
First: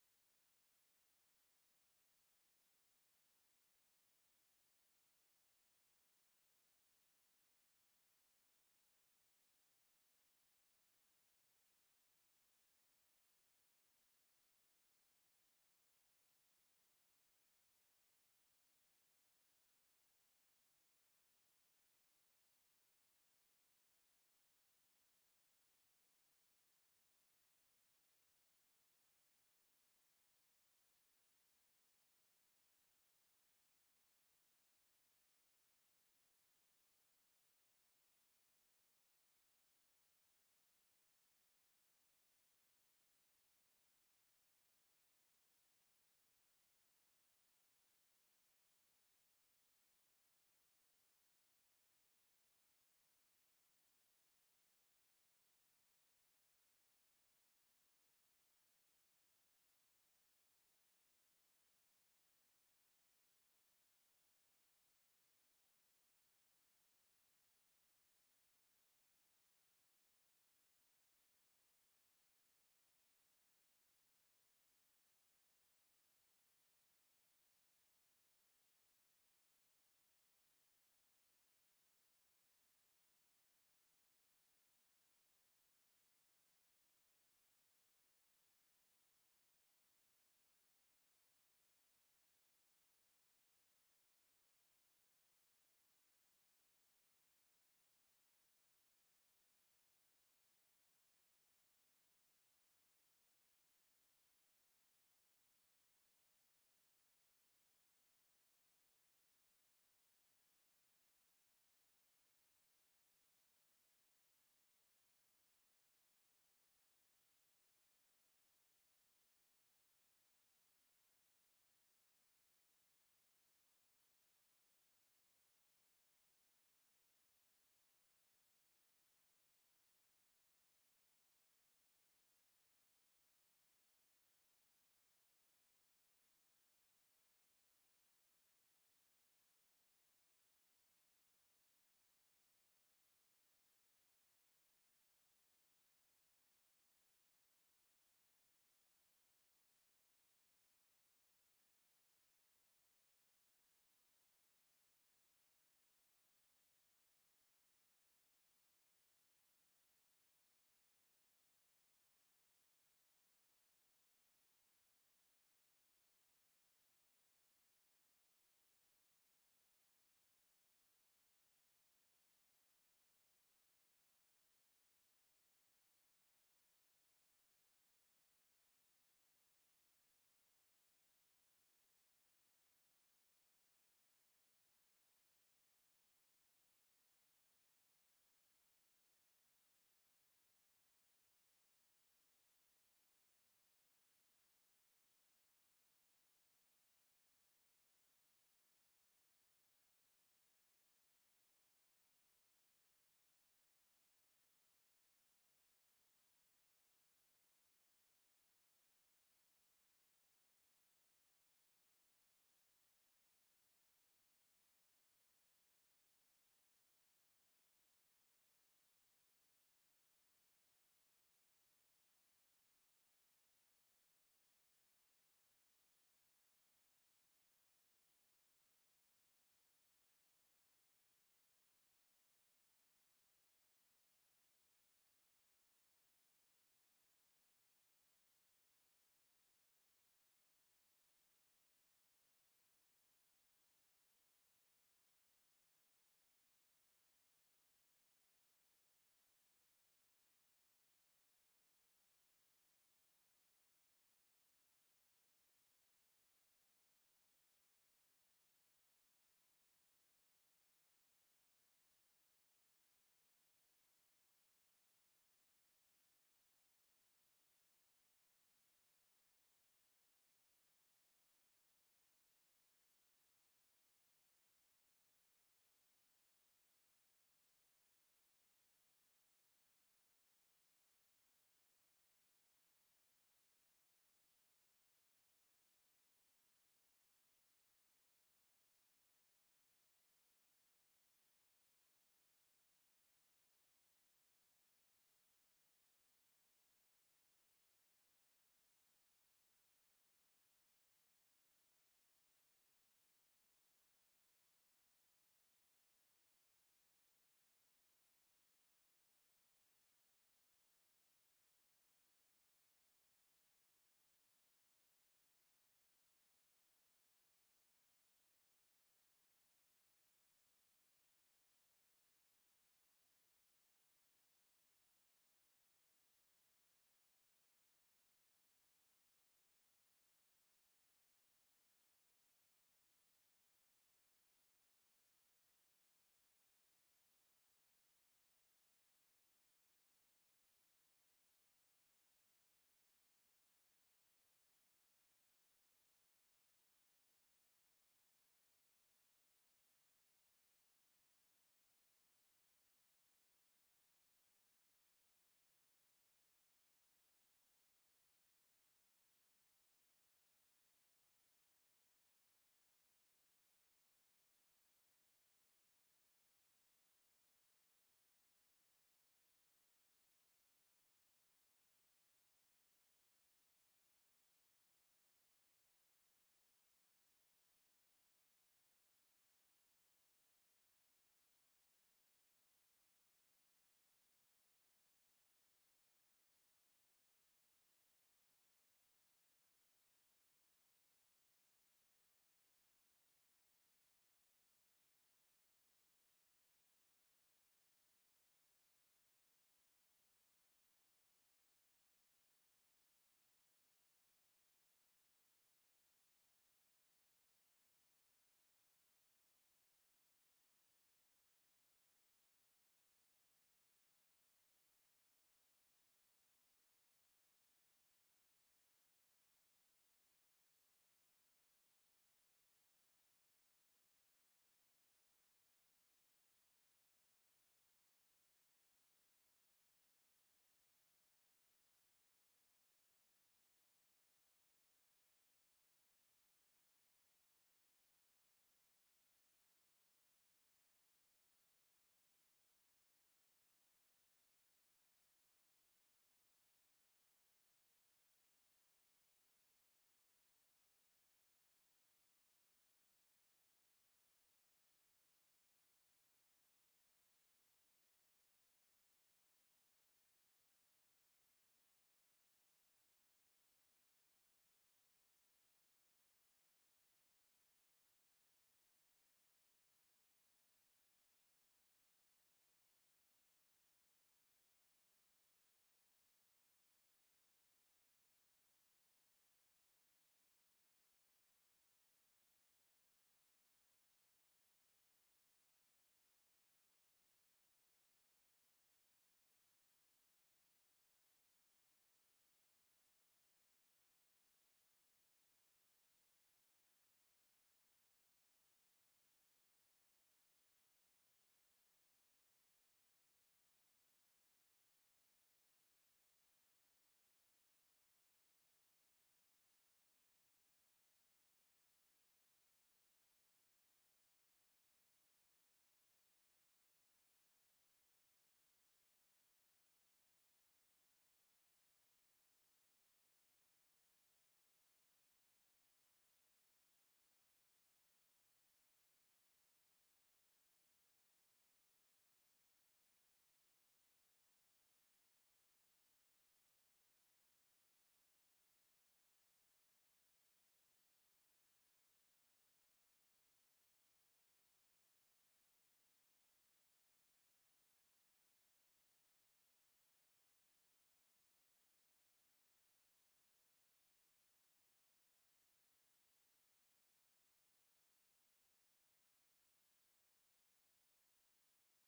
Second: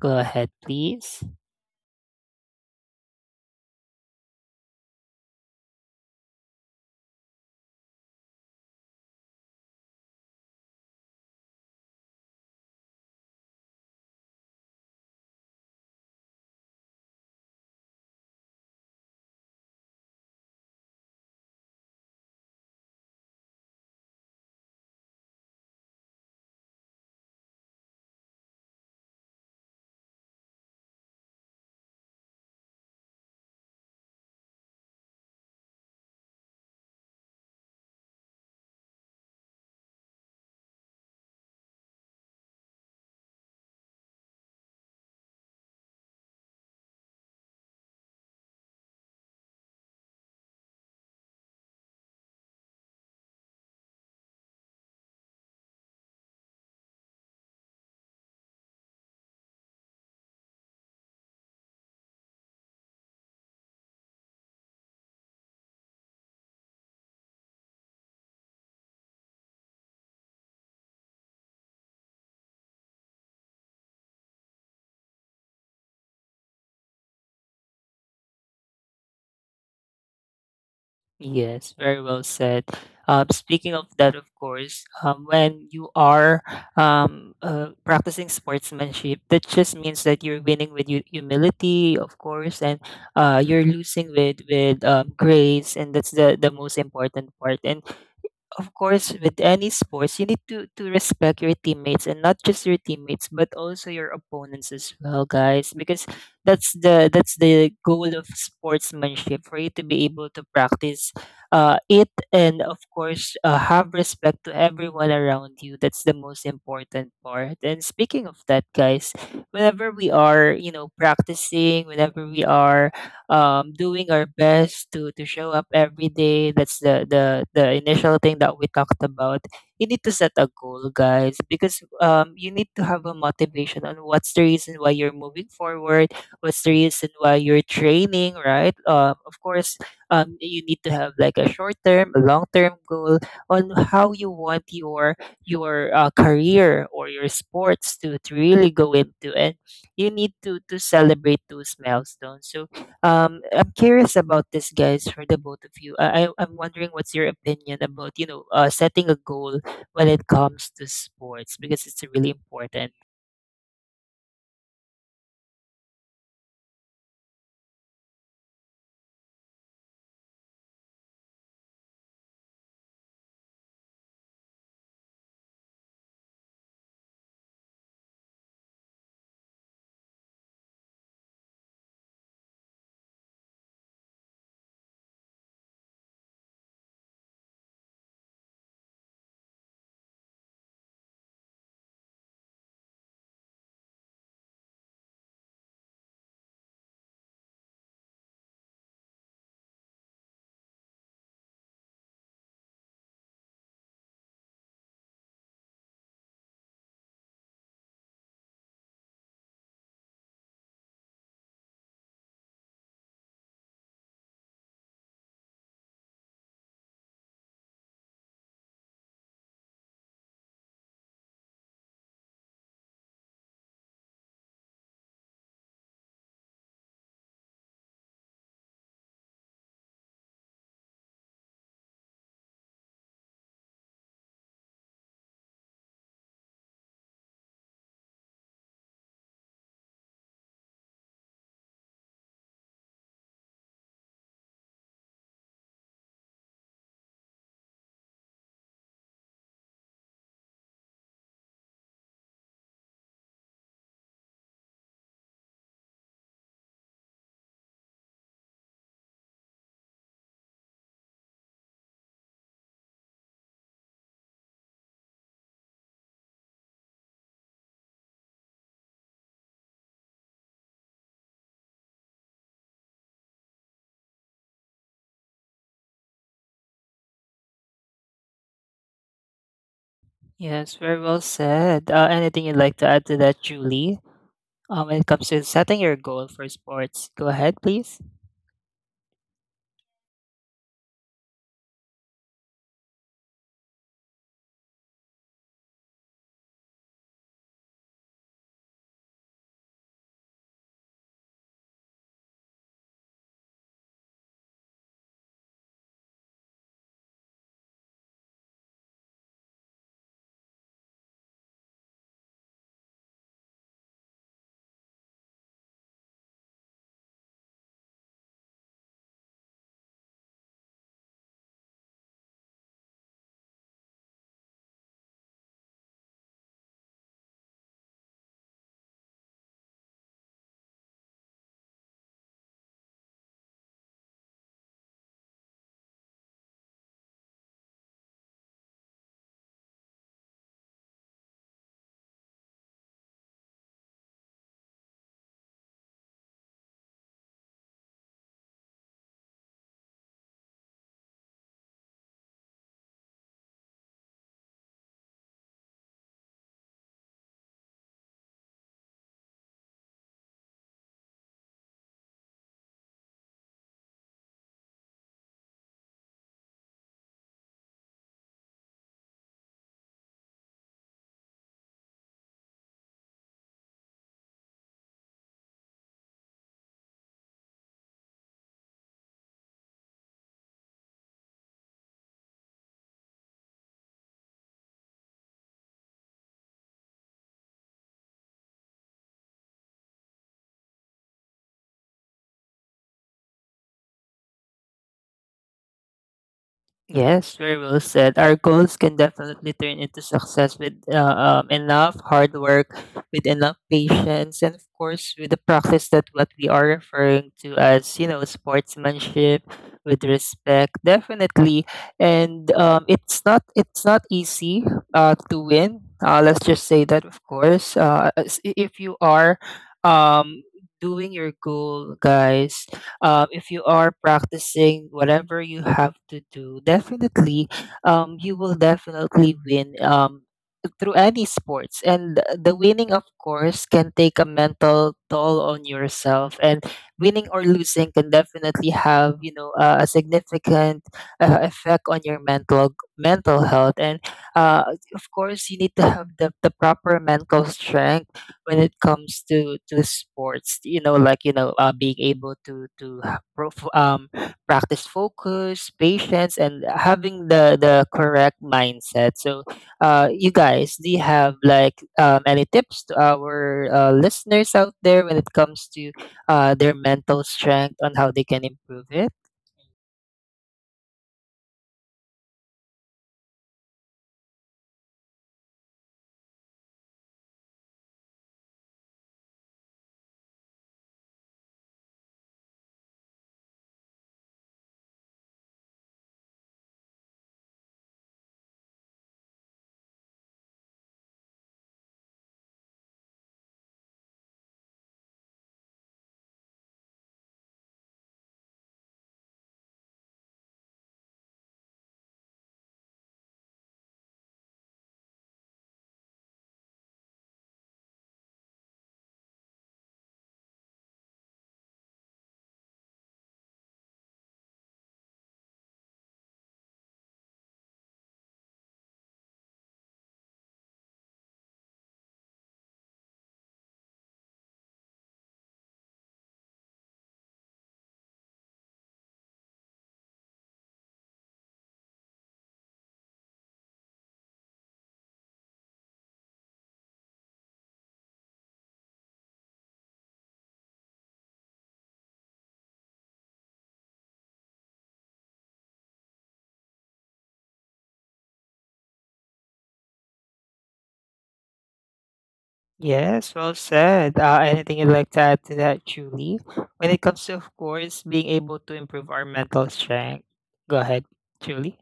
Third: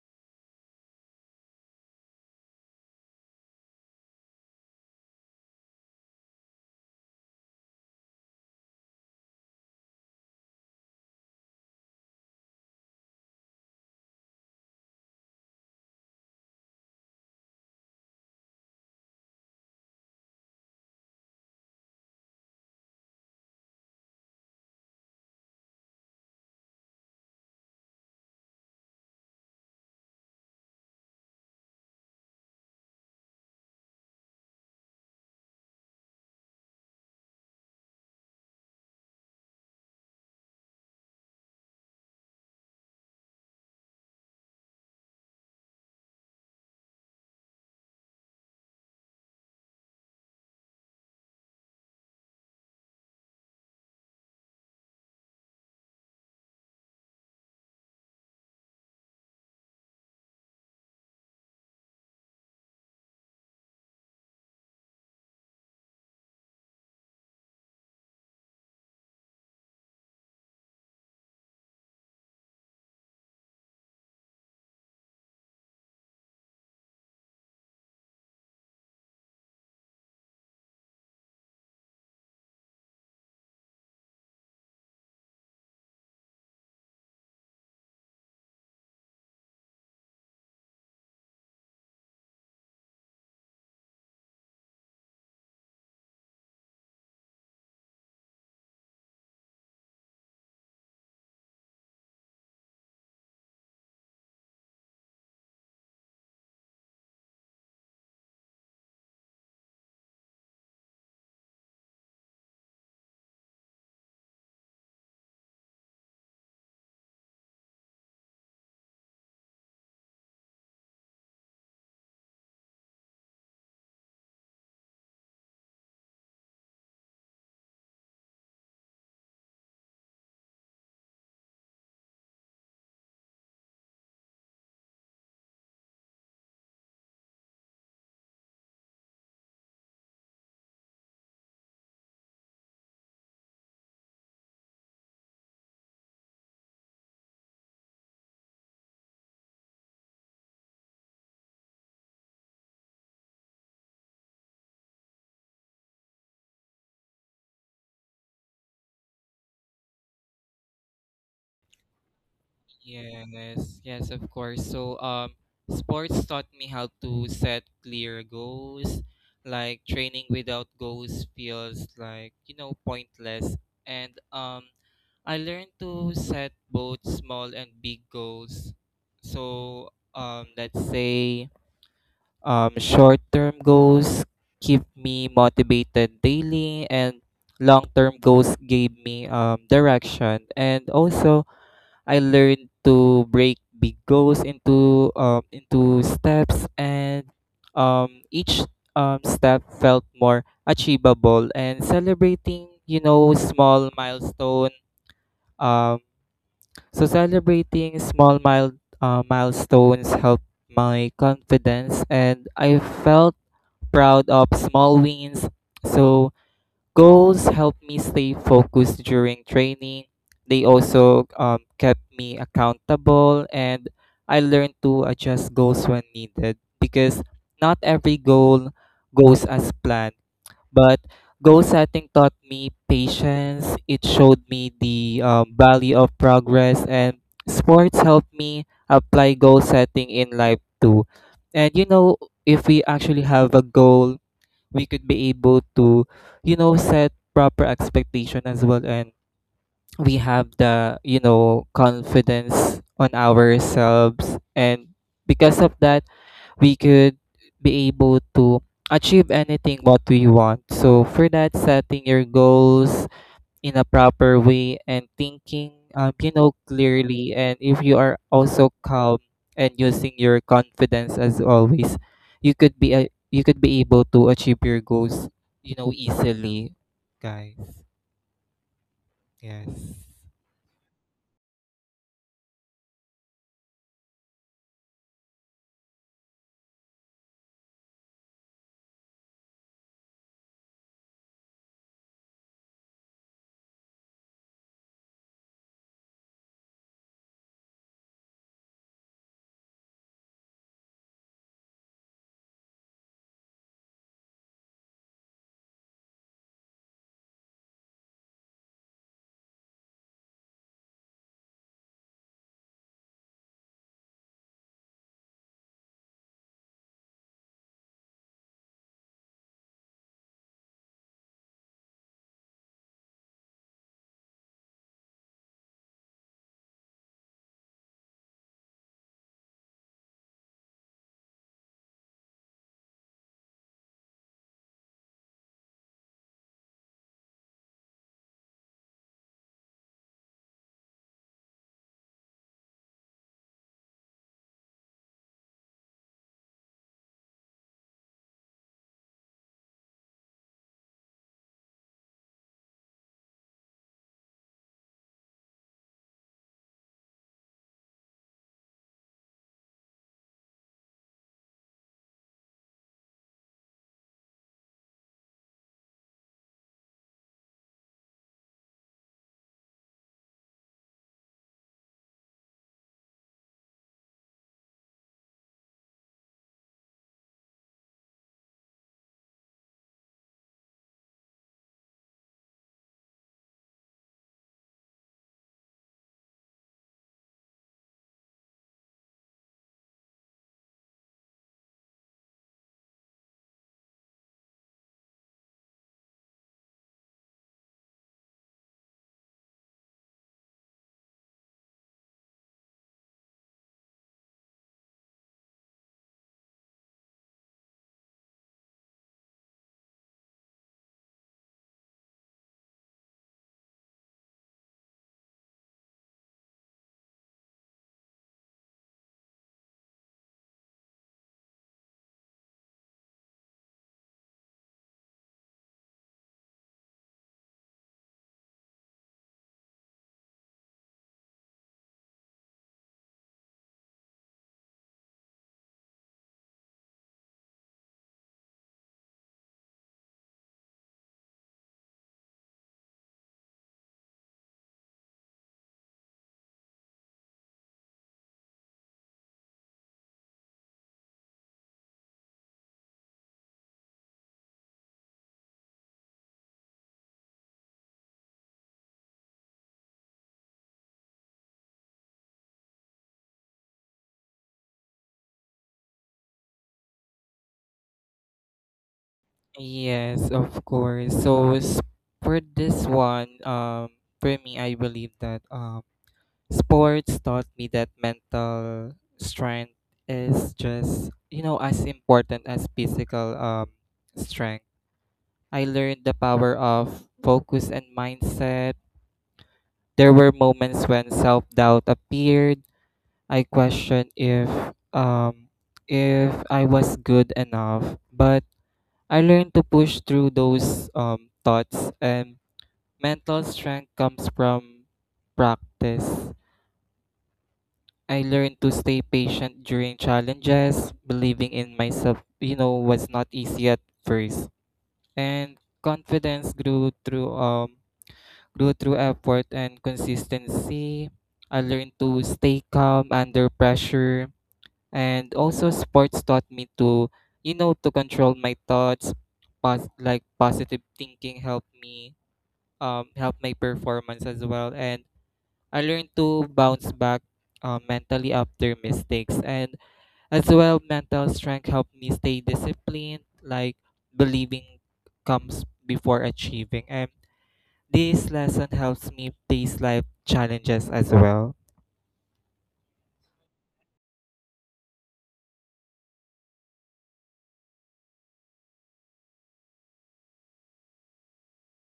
Speaker 1: Go ahead, please. Yes, very well said. Speaking of that, of course, when you are practicing sportsmanship, that just means that you're winning with humility, of course, and you're losing with grace, and that's the most important part. And of course, with any sports, you need to respect your teammates, and not just your teammates, but also your opponents as well, guys. Because that's the goal of sportsmanship, for you to be able to practice it, and of course, have respect to everyone around you. That's the most important part. And speaking of that, guys, whenever we are, you know, practicing, whenever we are doing our best to show up every day. That's the initial thing that we talked about. You need to set a goal, guys, because you need to have a motivation on what's the reason why you're moving forward, what's the reason why you're training, right? Of course, you need to have like a short term, a long term goal on how you want your career or your sports to really go into. And you need to celebrate those milestones. So I'm curious about this, guys, for the both of you. I'm wondering what's your opinion about, you know, setting a goal when it comes to sports, because it's really important.
Speaker 2: Yes, yes, of course. So sports taught me how to set clear goals. Like training without goals feels like, pointless, and I learned to set both small and big goals. So, let's say short term goals keep me motivated daily, and long term goals gave me direction. And also, I learned to break big goals into steps, and each step felt more achievable. And celebrating, you know, small milestone. Um, so celebrating small mild milestones helped my confidence, and I felt proud of small wins. So goals helped me stay focused during training. They also kept me accountable, and I learned to adjust goals when needed because not every goal goes as planned. But goal setting taught me patience. It showed me the value of progress, and sports helped me apply goal setting in life too. And you know, if we actually have a goal, we could be able to, you know, set proper expectation as well, and we have the confidence on ourselves, and because of that we could be able to achieve anything what we want. So for that, setting your goals in a proper way and thinking, you know, clearly, and if you are also calm and using your confidence as always, you could be able to achieve your goals, you know, easily, guys. Yes.
Speaker 1: Yes, very well said. Anything you'd like to add to that, Julie? When it comes to setting your goal for sports, go ahead, please. Yes, very well said. Our goals can definitely turn into success with enough hard work, with enough patience, and of course with the practice that what we are referring to as you know sportsmanship, with respect, definitely. And It's not easy to win. Let's just say that, of course, if you are um, doing your goal, guys, if you are practicing whatever you have to do, definitely, you will definitely win, through any sports. And the winning, of course, can take a mental toll on yourself. And winning or losing can definitely have, you know, a significant effect on your mental health. And uh, of course, you need to have the proper mental strength when it comes to sports, being able to practice focus, patience, and having the correct mindset. So you guys, do you have like any tips to our listeners out there when it comes to their mental strength, on how they can improve it?
Speaker 2: Yes, of course. For this one, for me, I believe that sports taught me that mental strength is just, you know, as important as physical strength. I learned the power of focus and mindset. There were moments when self doubt appeared. I questioned um, if I was good enough, but I learned to push through those thoughts. And mental strength comes from practice. I learned to stay patient during challenges, believing in myself, you know, was not easy at first. And confidence grew through effort and consistency. I learned to stay calm under pressure, and also sports taught me to, you know, to control my thoughts. Like positive thinking helped me help my performance as well, and I learned to bounce back mentally after mistakes. And as well, mental strength helped me stay disciplined, like believing comes before achieving. And this lesson helps me face life challenges as well.
Speaker 1: Yes, well said. Anything you'd like to add to that, Julie? When it comes to, of course, being able to improve our mental strength, go ahead, Julie.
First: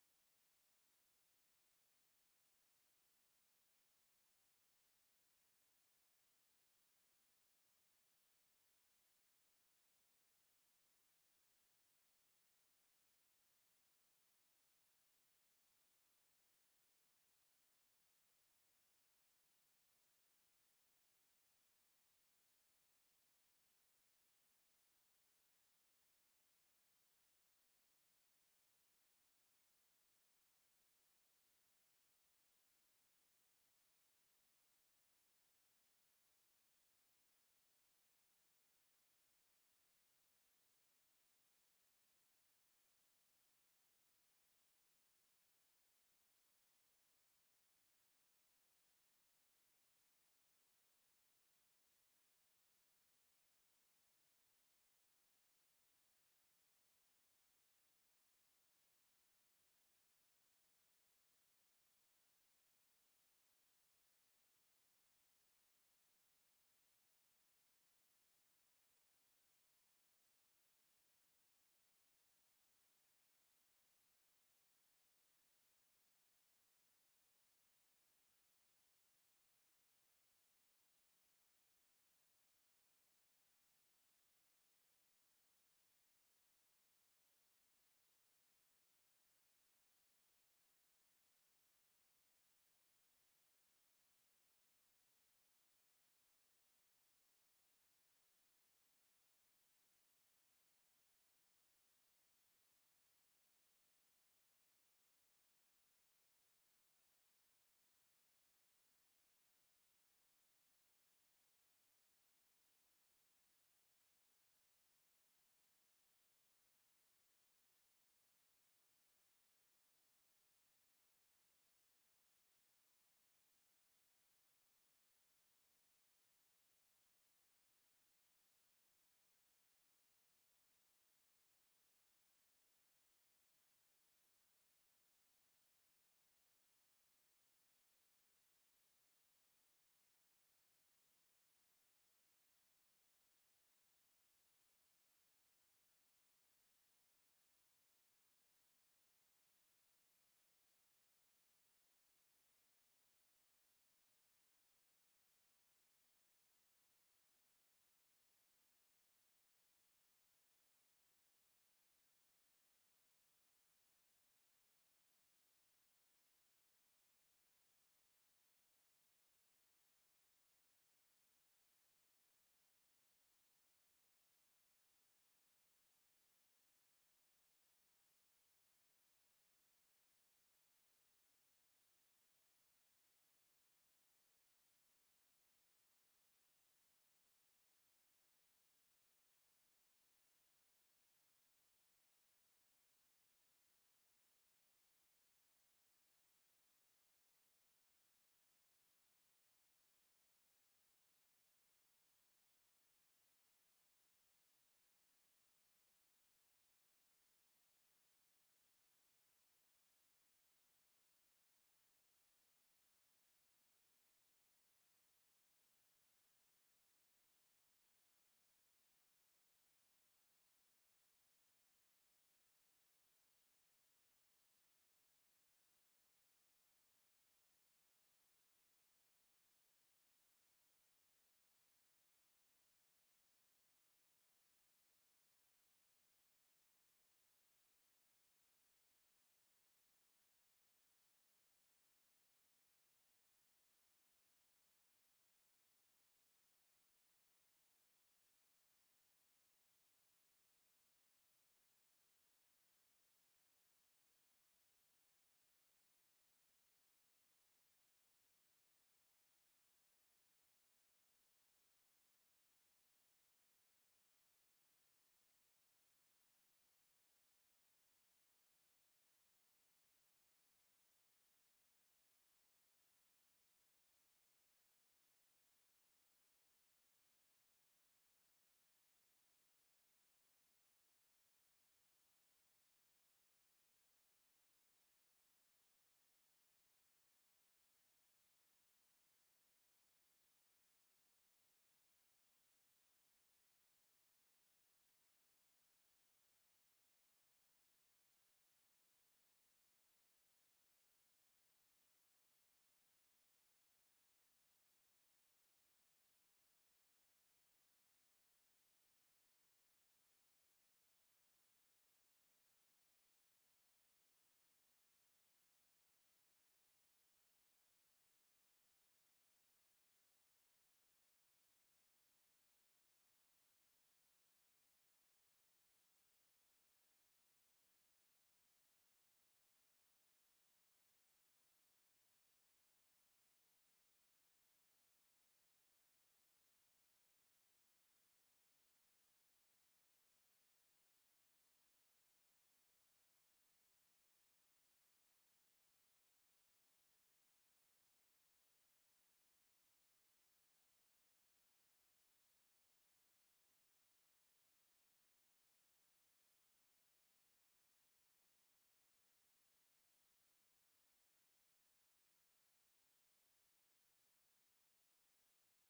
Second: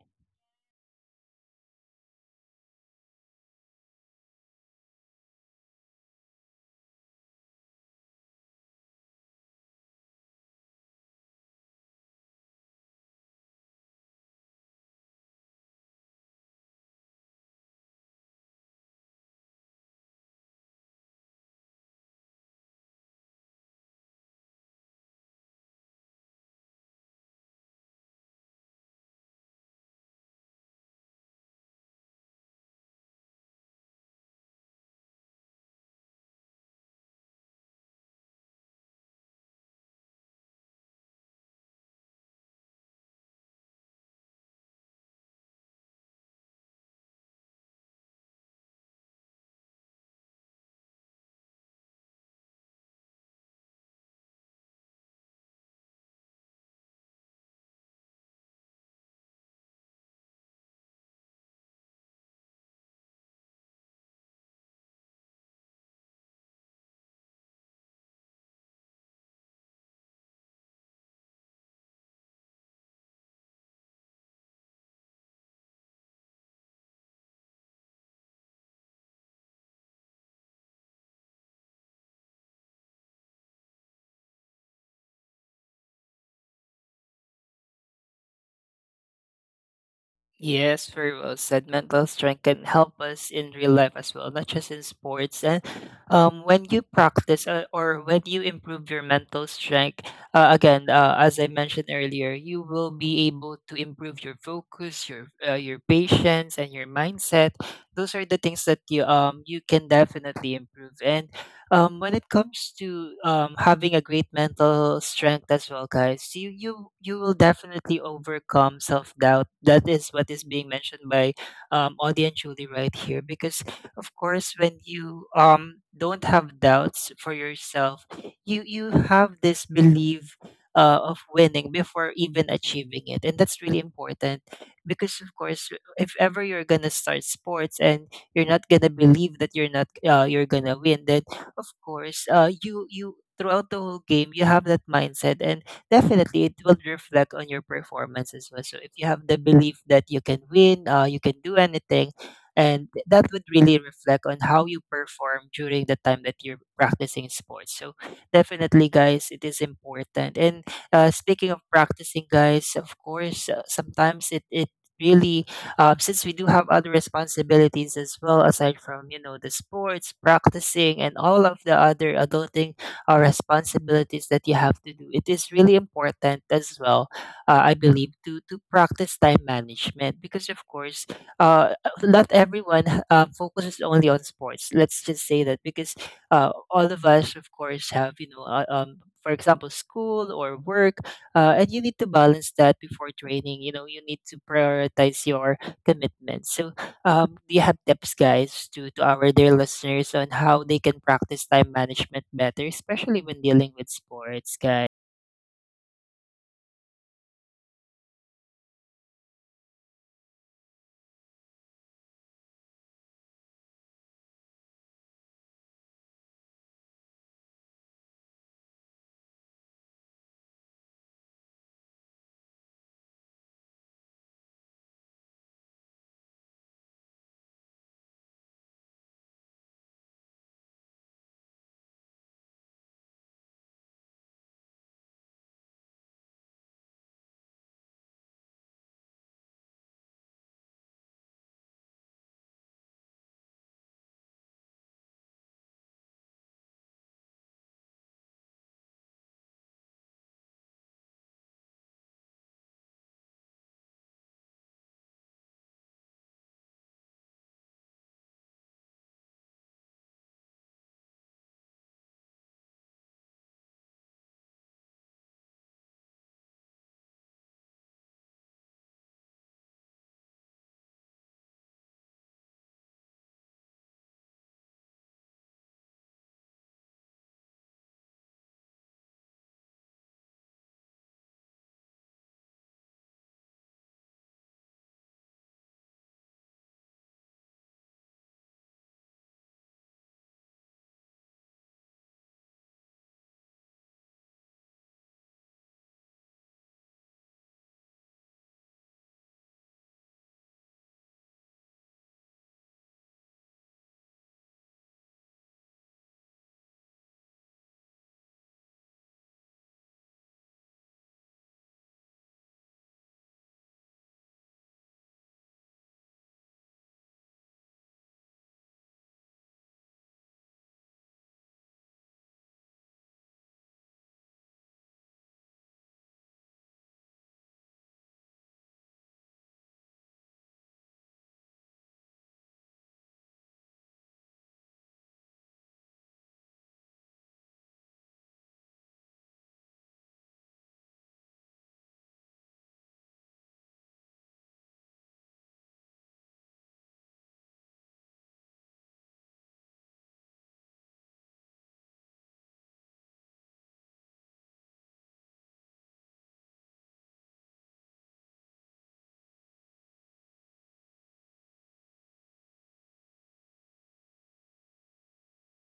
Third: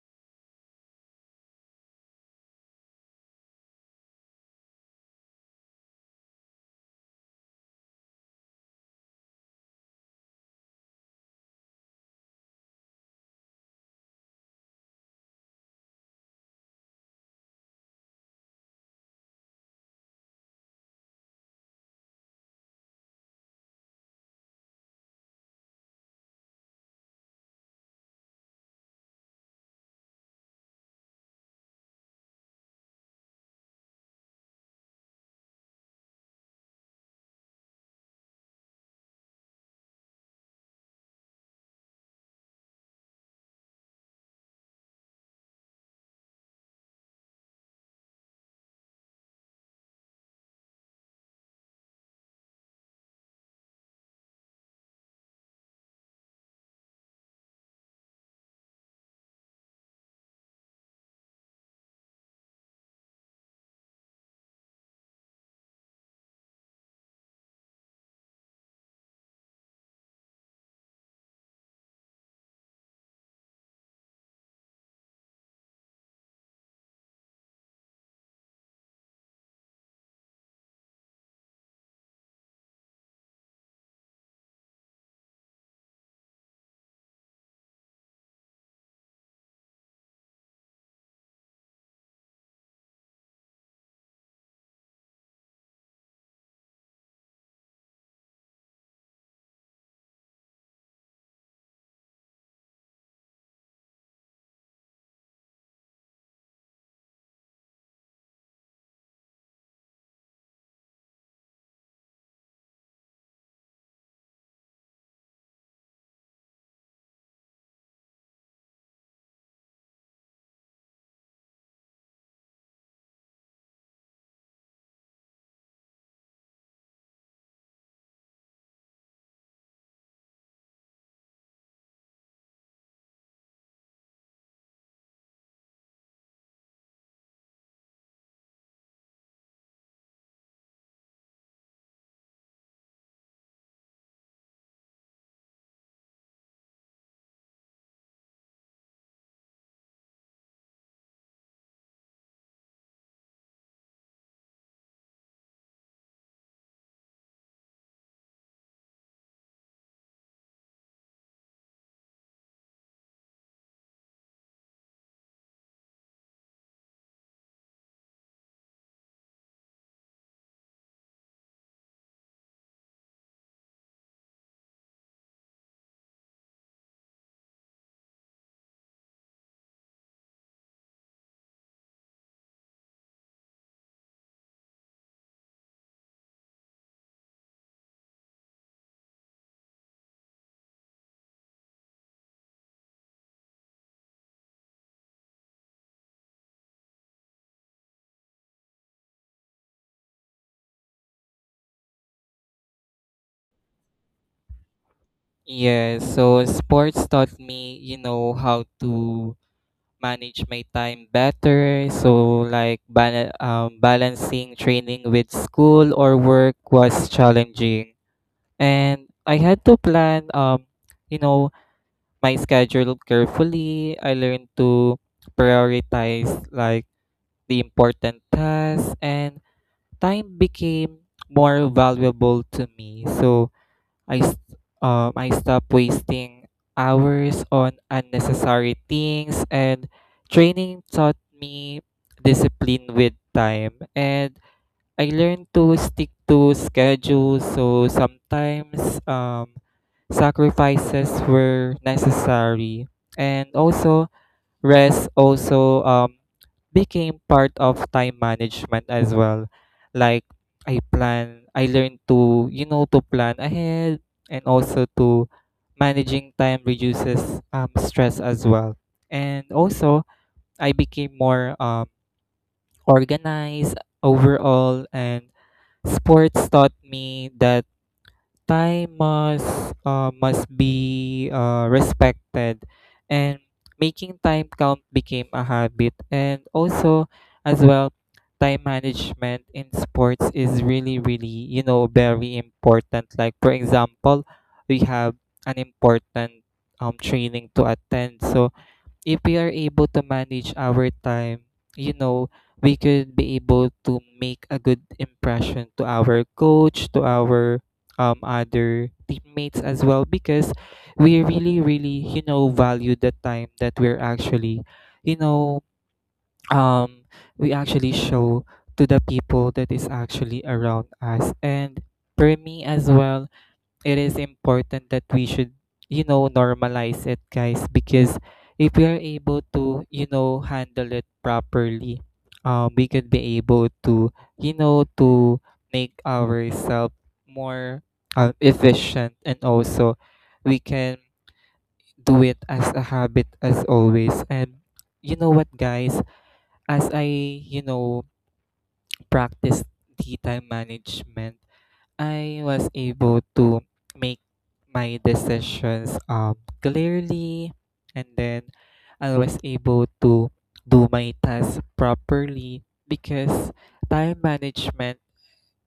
Speaker 1: Yes, very well said. Mental strength can help us in real life as well, not just in sports. And When you practice, or when you improve your mental strength, again, as I mentioned earlier, you will be able to improve your focus, your patience, and your mindset. Those are the things that you can definitely improve. And When it comes to having a great mental strength as well, guys, you will definitely overcome self-doubt. That is what is being mentioned by Audie and Julie right here, because of course, when you don't have doubts for yourself, you have this belief, of winning before even achieving it, and that's really important. Because of course, if ever you're gonna start sports and you're not gonna believe that you're not you're gonna win, then of course, you, throughout the whole game, you have that mindset, and definitely it will reflect on your performance as well. So if you have the belief that you can win, you can do anything, and that would really reflect on how you perform during the time that you're practicing sports. So definitely, guys, it is important. And Speaking of practicing, guys, of course, sometimes it really, since we do have other responsibilities as well aside from you know the sports practicing and all of the other adulting responsibilities that you have to do, it is really important as well, I believe, to practice time management. Because of course, uh, not everyone focuses only on sports, let's just say that. Because all of us of course have, you know, for example school or work, and you need to balance that before training. You know, you need to prioritize your commitment. So, do you have tips, guys, to our dear listeners on how they can practice time management better, especially when dealing with sports, guys?
Speaker 2: Yeah, so sports taught me, you know, how to manage my time better. So balancing training with school or work was challenging. And I had to plan you know my schedule carefully. I learned to prioritize like the important tasks, and time became more valuable to me. So I s- I stopped wasting hours on unnecessary things, and training taught me discipline with time, and I learned to stick to schedules. So sometimes um sacrifices were necessary, and also rest also became part of time management as well. Like I learned to, you know, to plan ahead, and also to managing time reduces stress as well. And also I became more organized overall, and sports taught me that time must be respected, and making time count became a habit. And also as well, time management in sports is really really, you know, very important. Like for example, we have an important training to attend. So if we are able to manage our time, you know, we could be able to make a good impression to our coach, to our other teammates as well, because we really really, you know, value the time that we're actually, you know um we actually show to the people that is actually around us. And for me as well, it is important that we should, you know, normalize it, guys, because if we are able to, you know, handle it properly, we could be able to, you know, to make ourselves more efficient, and also we can do it as a habit as always. And you know what, guys, as I, you know, practice the time management, I was able to make my decisions clearly, and then I was able to do my tasks properly, because time management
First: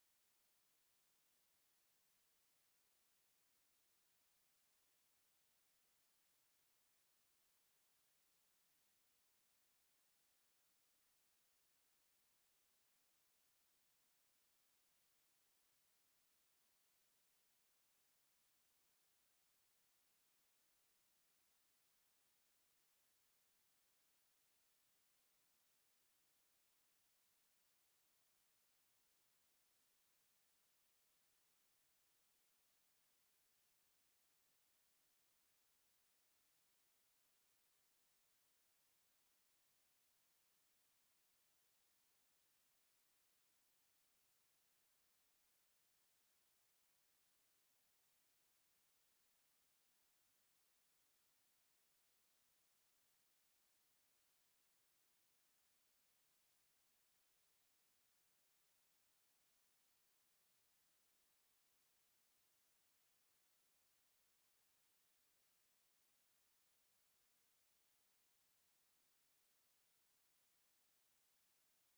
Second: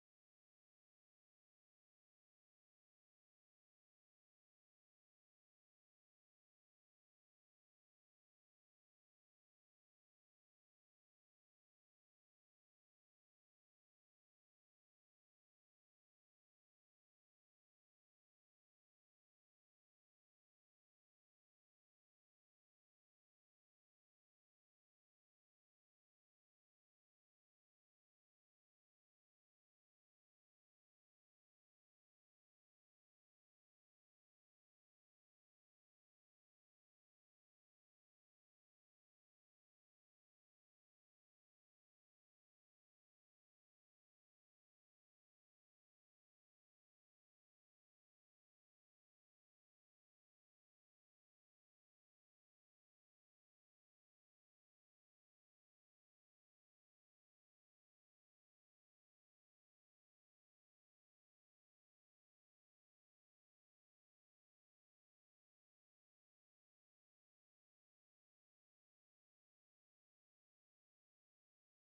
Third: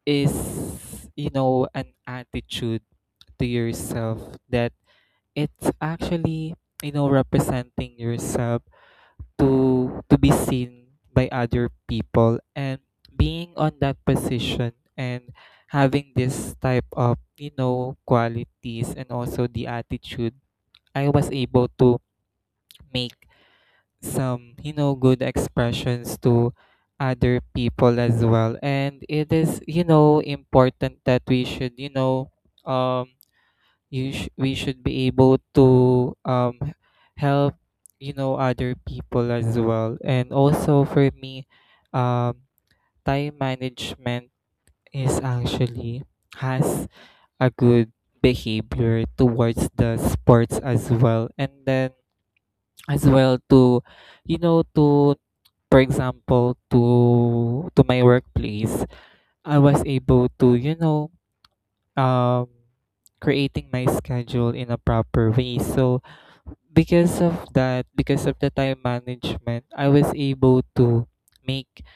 Speaker 2: is, you know, an attitude to yourself, that it's actually, you know, representing yourself to be seen by other people. And being on that position and having this type of, qualities and also the attitude, I was able to make some, you know, good expressions to other people as well. And it is, you know, important that we should, um we should be able to help, you know, other people as well. And also for me, um time management is actually has a good behavior towards the sports as well. And then as well to, you know, to for example to my workplace, I was able to, you know, um creating my schedule in a proper way. So because of that, because of the time management, I was able to make,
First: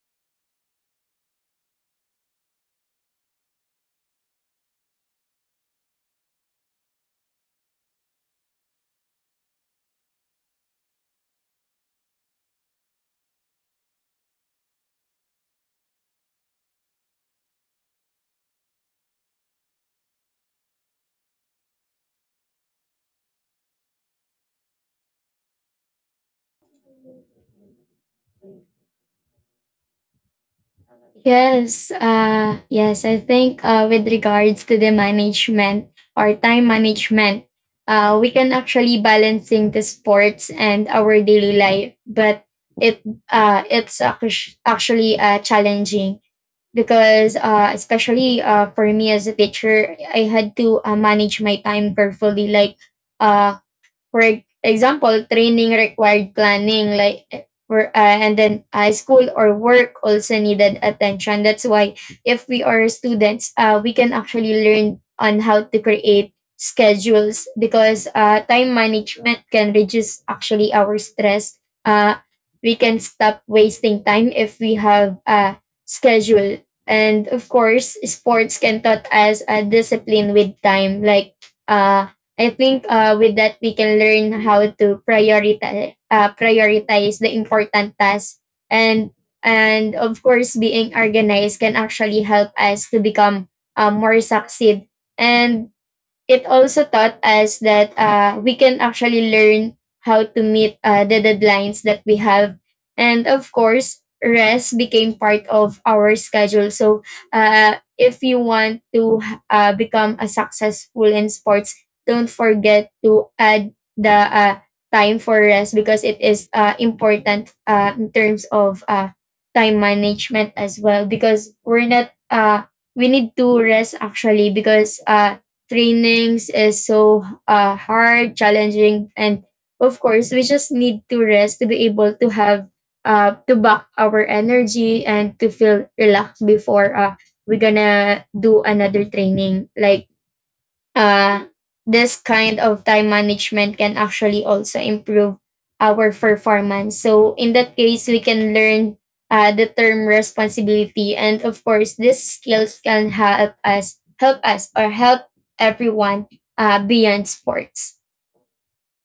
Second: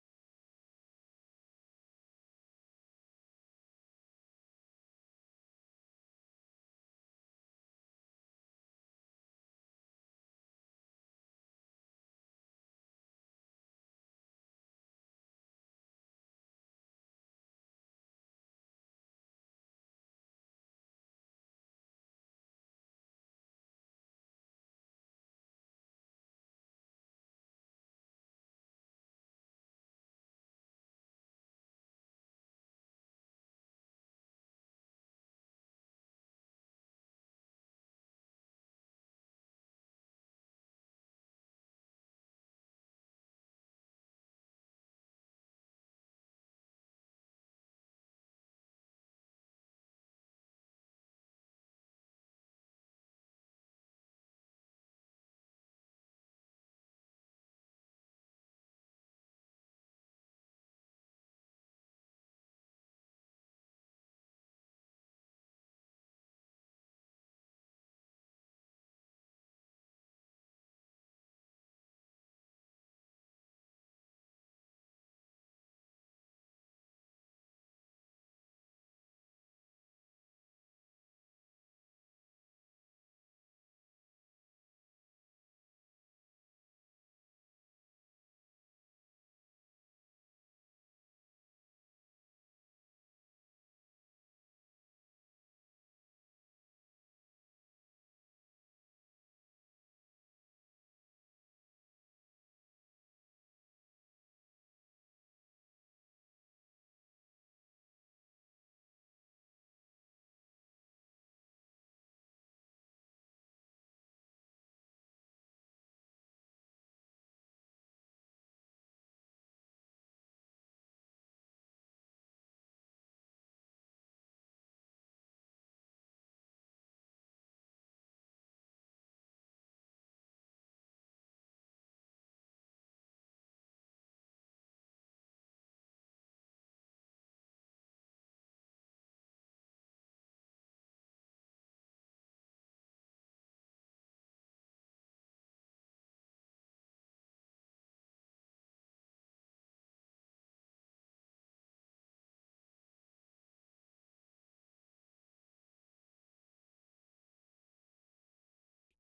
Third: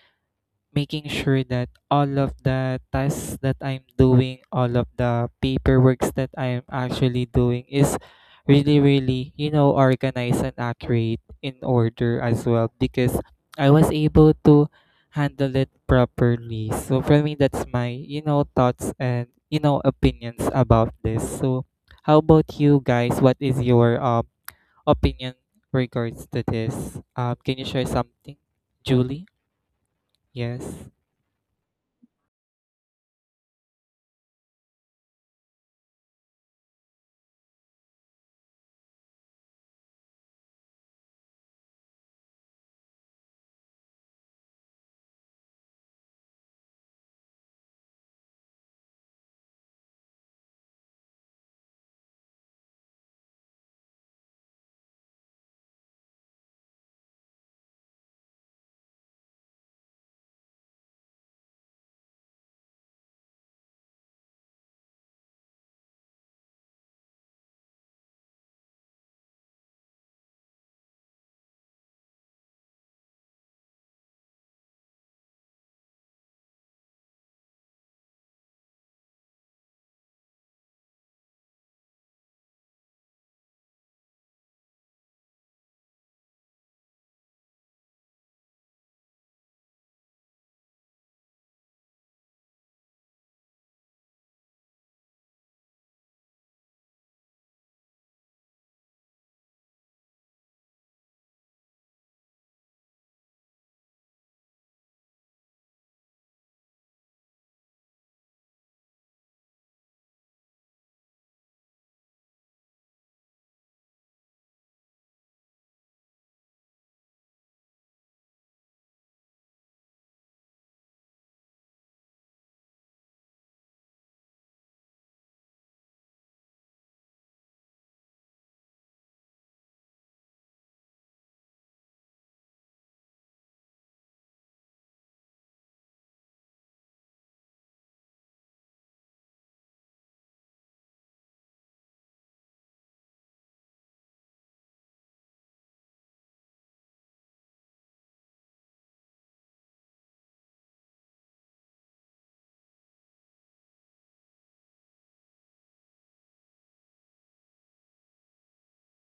Speaker 2: making sure that all of the tasks that I'm doing, all of the paperworks that I'm actually doing is really really, you know, organized and accurate in order as well, because I was able to handle it properly. So for me, that's my, you know, thoughts and, you know, opinions about this. So how about you guys, what is your opinion regards to this. Can you share something, Julie? Yes.
Speaker 3: Yes, yes, I think with regards to the management or time management, we can actually balancing the sports and our daily life, but it it's actually challenging because especially for me as a teacher, I had to manage my time carefully, like uh, for example, training required planning, like and then school or work also needed attention. That's why if we are students, we can actually learn on how to create schedules because time management can reduce actually our stress. Uh, we can stop wasting time if we have a schedule. And of course, sports can taught us a discipline with time, like uh, I think with that we can learn how to prioritize prioritize the important tasks and of course being organized can actually help us to become more succeed and it also taught us that we can actually learn how to meet the deadlines that we have. And of course, rest became part of our schedule. So if you want to become a successful in sports, don't forget to add the time for rest because it is important in terms of time management as well because we're not we need to rest actually because trainings is so hard, challenging, and of course, we just need to rest to be able to have to back our energy and to feel relaxed before we're gonna do another training. Like uh, this kind of time management can actually also improve our performance. So in that case, we can learn the term responsibility, and of course, these skills can help us or help everyone beyond sports.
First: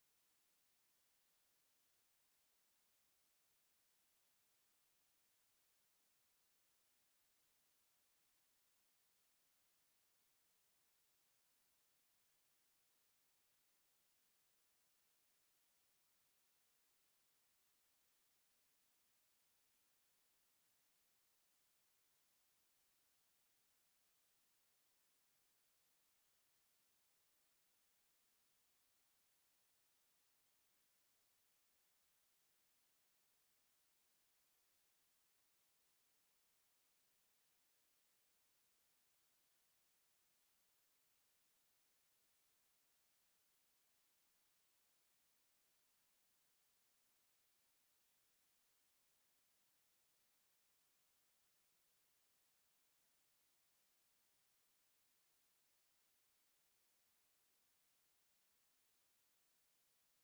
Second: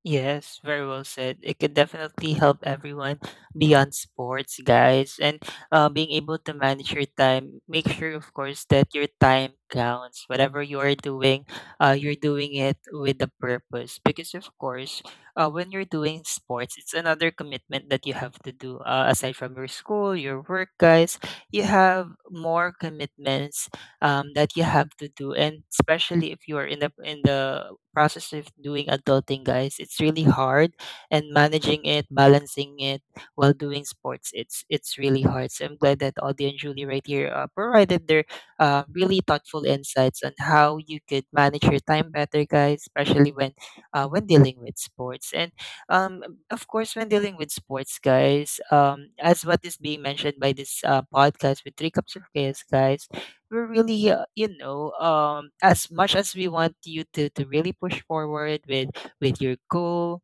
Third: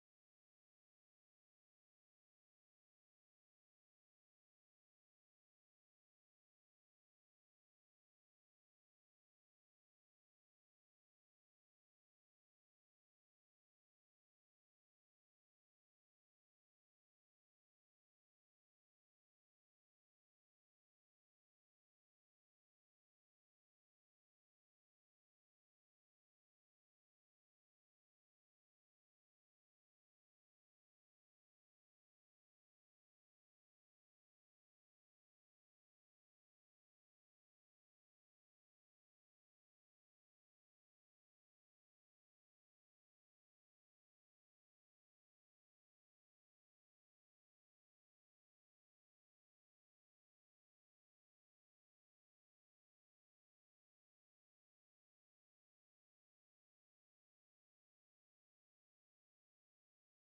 Speaker 1: Yes, very well said. It could definitely help everyone beyond sports, guys. And Being able to manage your time, make sure, of course, that your time counts. Whatever you are doing, you're doing it with a purpose. Because, of course, when you're doing sports, it's another commitment that you have to do. Aside from your school, your work, guys, you have more commitments that you have to do. And especially if you are in the process of doing adulting, guys. It's really hard, and managing it, balancing it while doing sports, it's really hard. So I'm glad that Audie and Julie right here provided their really thoughtful insights on how you could manage your time better, guys, especially when dealing with sports. And um, of course, when dealing with sports, guys, as what is being mentioned by this podcast with Three Cups of Chaos, guys, we're really as much as we want you to really push forward with your goal,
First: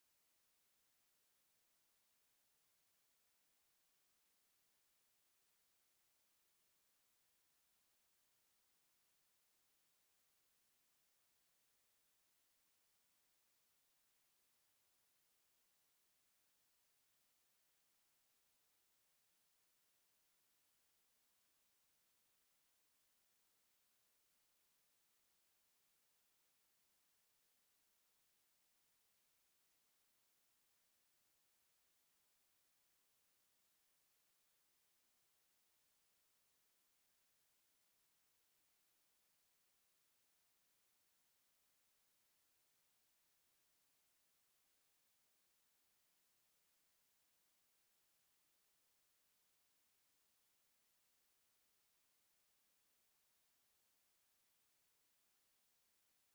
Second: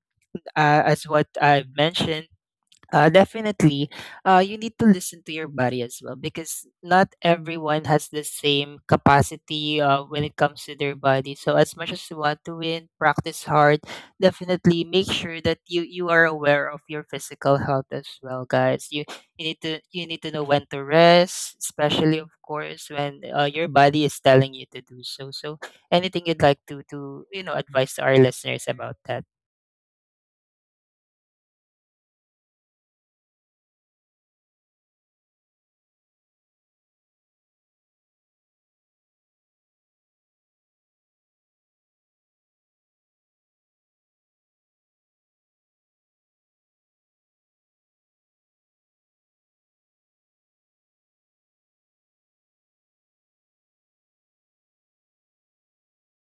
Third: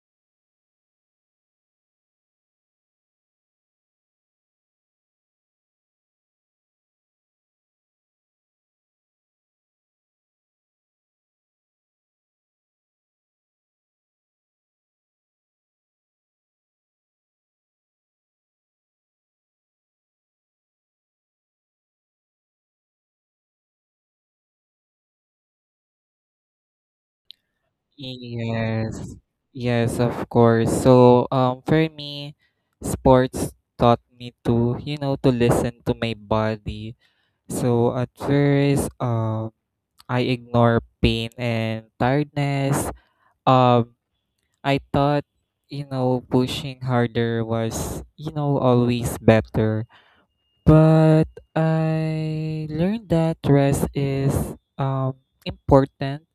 Speaker 1: as what I've mentioned, definitely. You need to listen to your body as well, because not everyone has the same capacity when it comes to their body. So as much as you want to win, practice hard. Definitely make sure that you are aware of your physical health as well, guys. You need to know when to rest, especially of course when your body is telling you to do so. So anything you'd like to you know advise to our listeners
Speaker 2: Yes.
Speaker 1: about that?
Speaker 2: Yes, of course. So, for me, sports taught me to, you know, to listen to my body. So at first, I ignore pain and tiredness. Um, I thought, you know, pushing harder was, you know, always better. But I learned that rest is important,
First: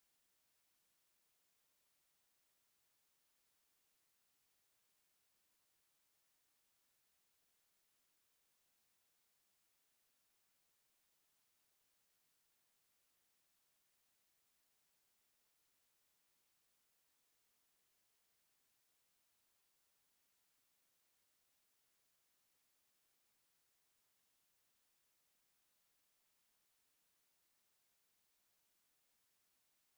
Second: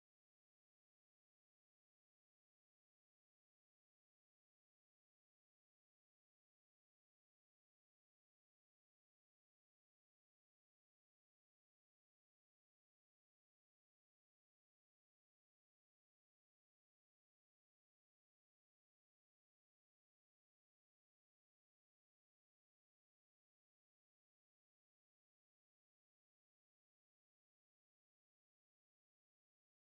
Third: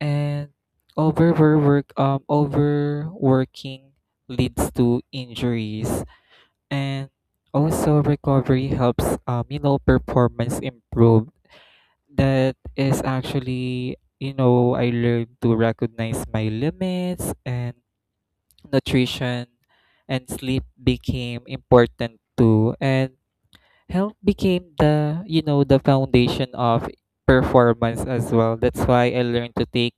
Speaker 2: and overworking leads to injuries, and also recovery helps, performance improve. That is actually, you know, I learned to recognize my limits, and nutrition and sleep became important too. And health became the, you know, the foundation of performance as well. That's why I learned to take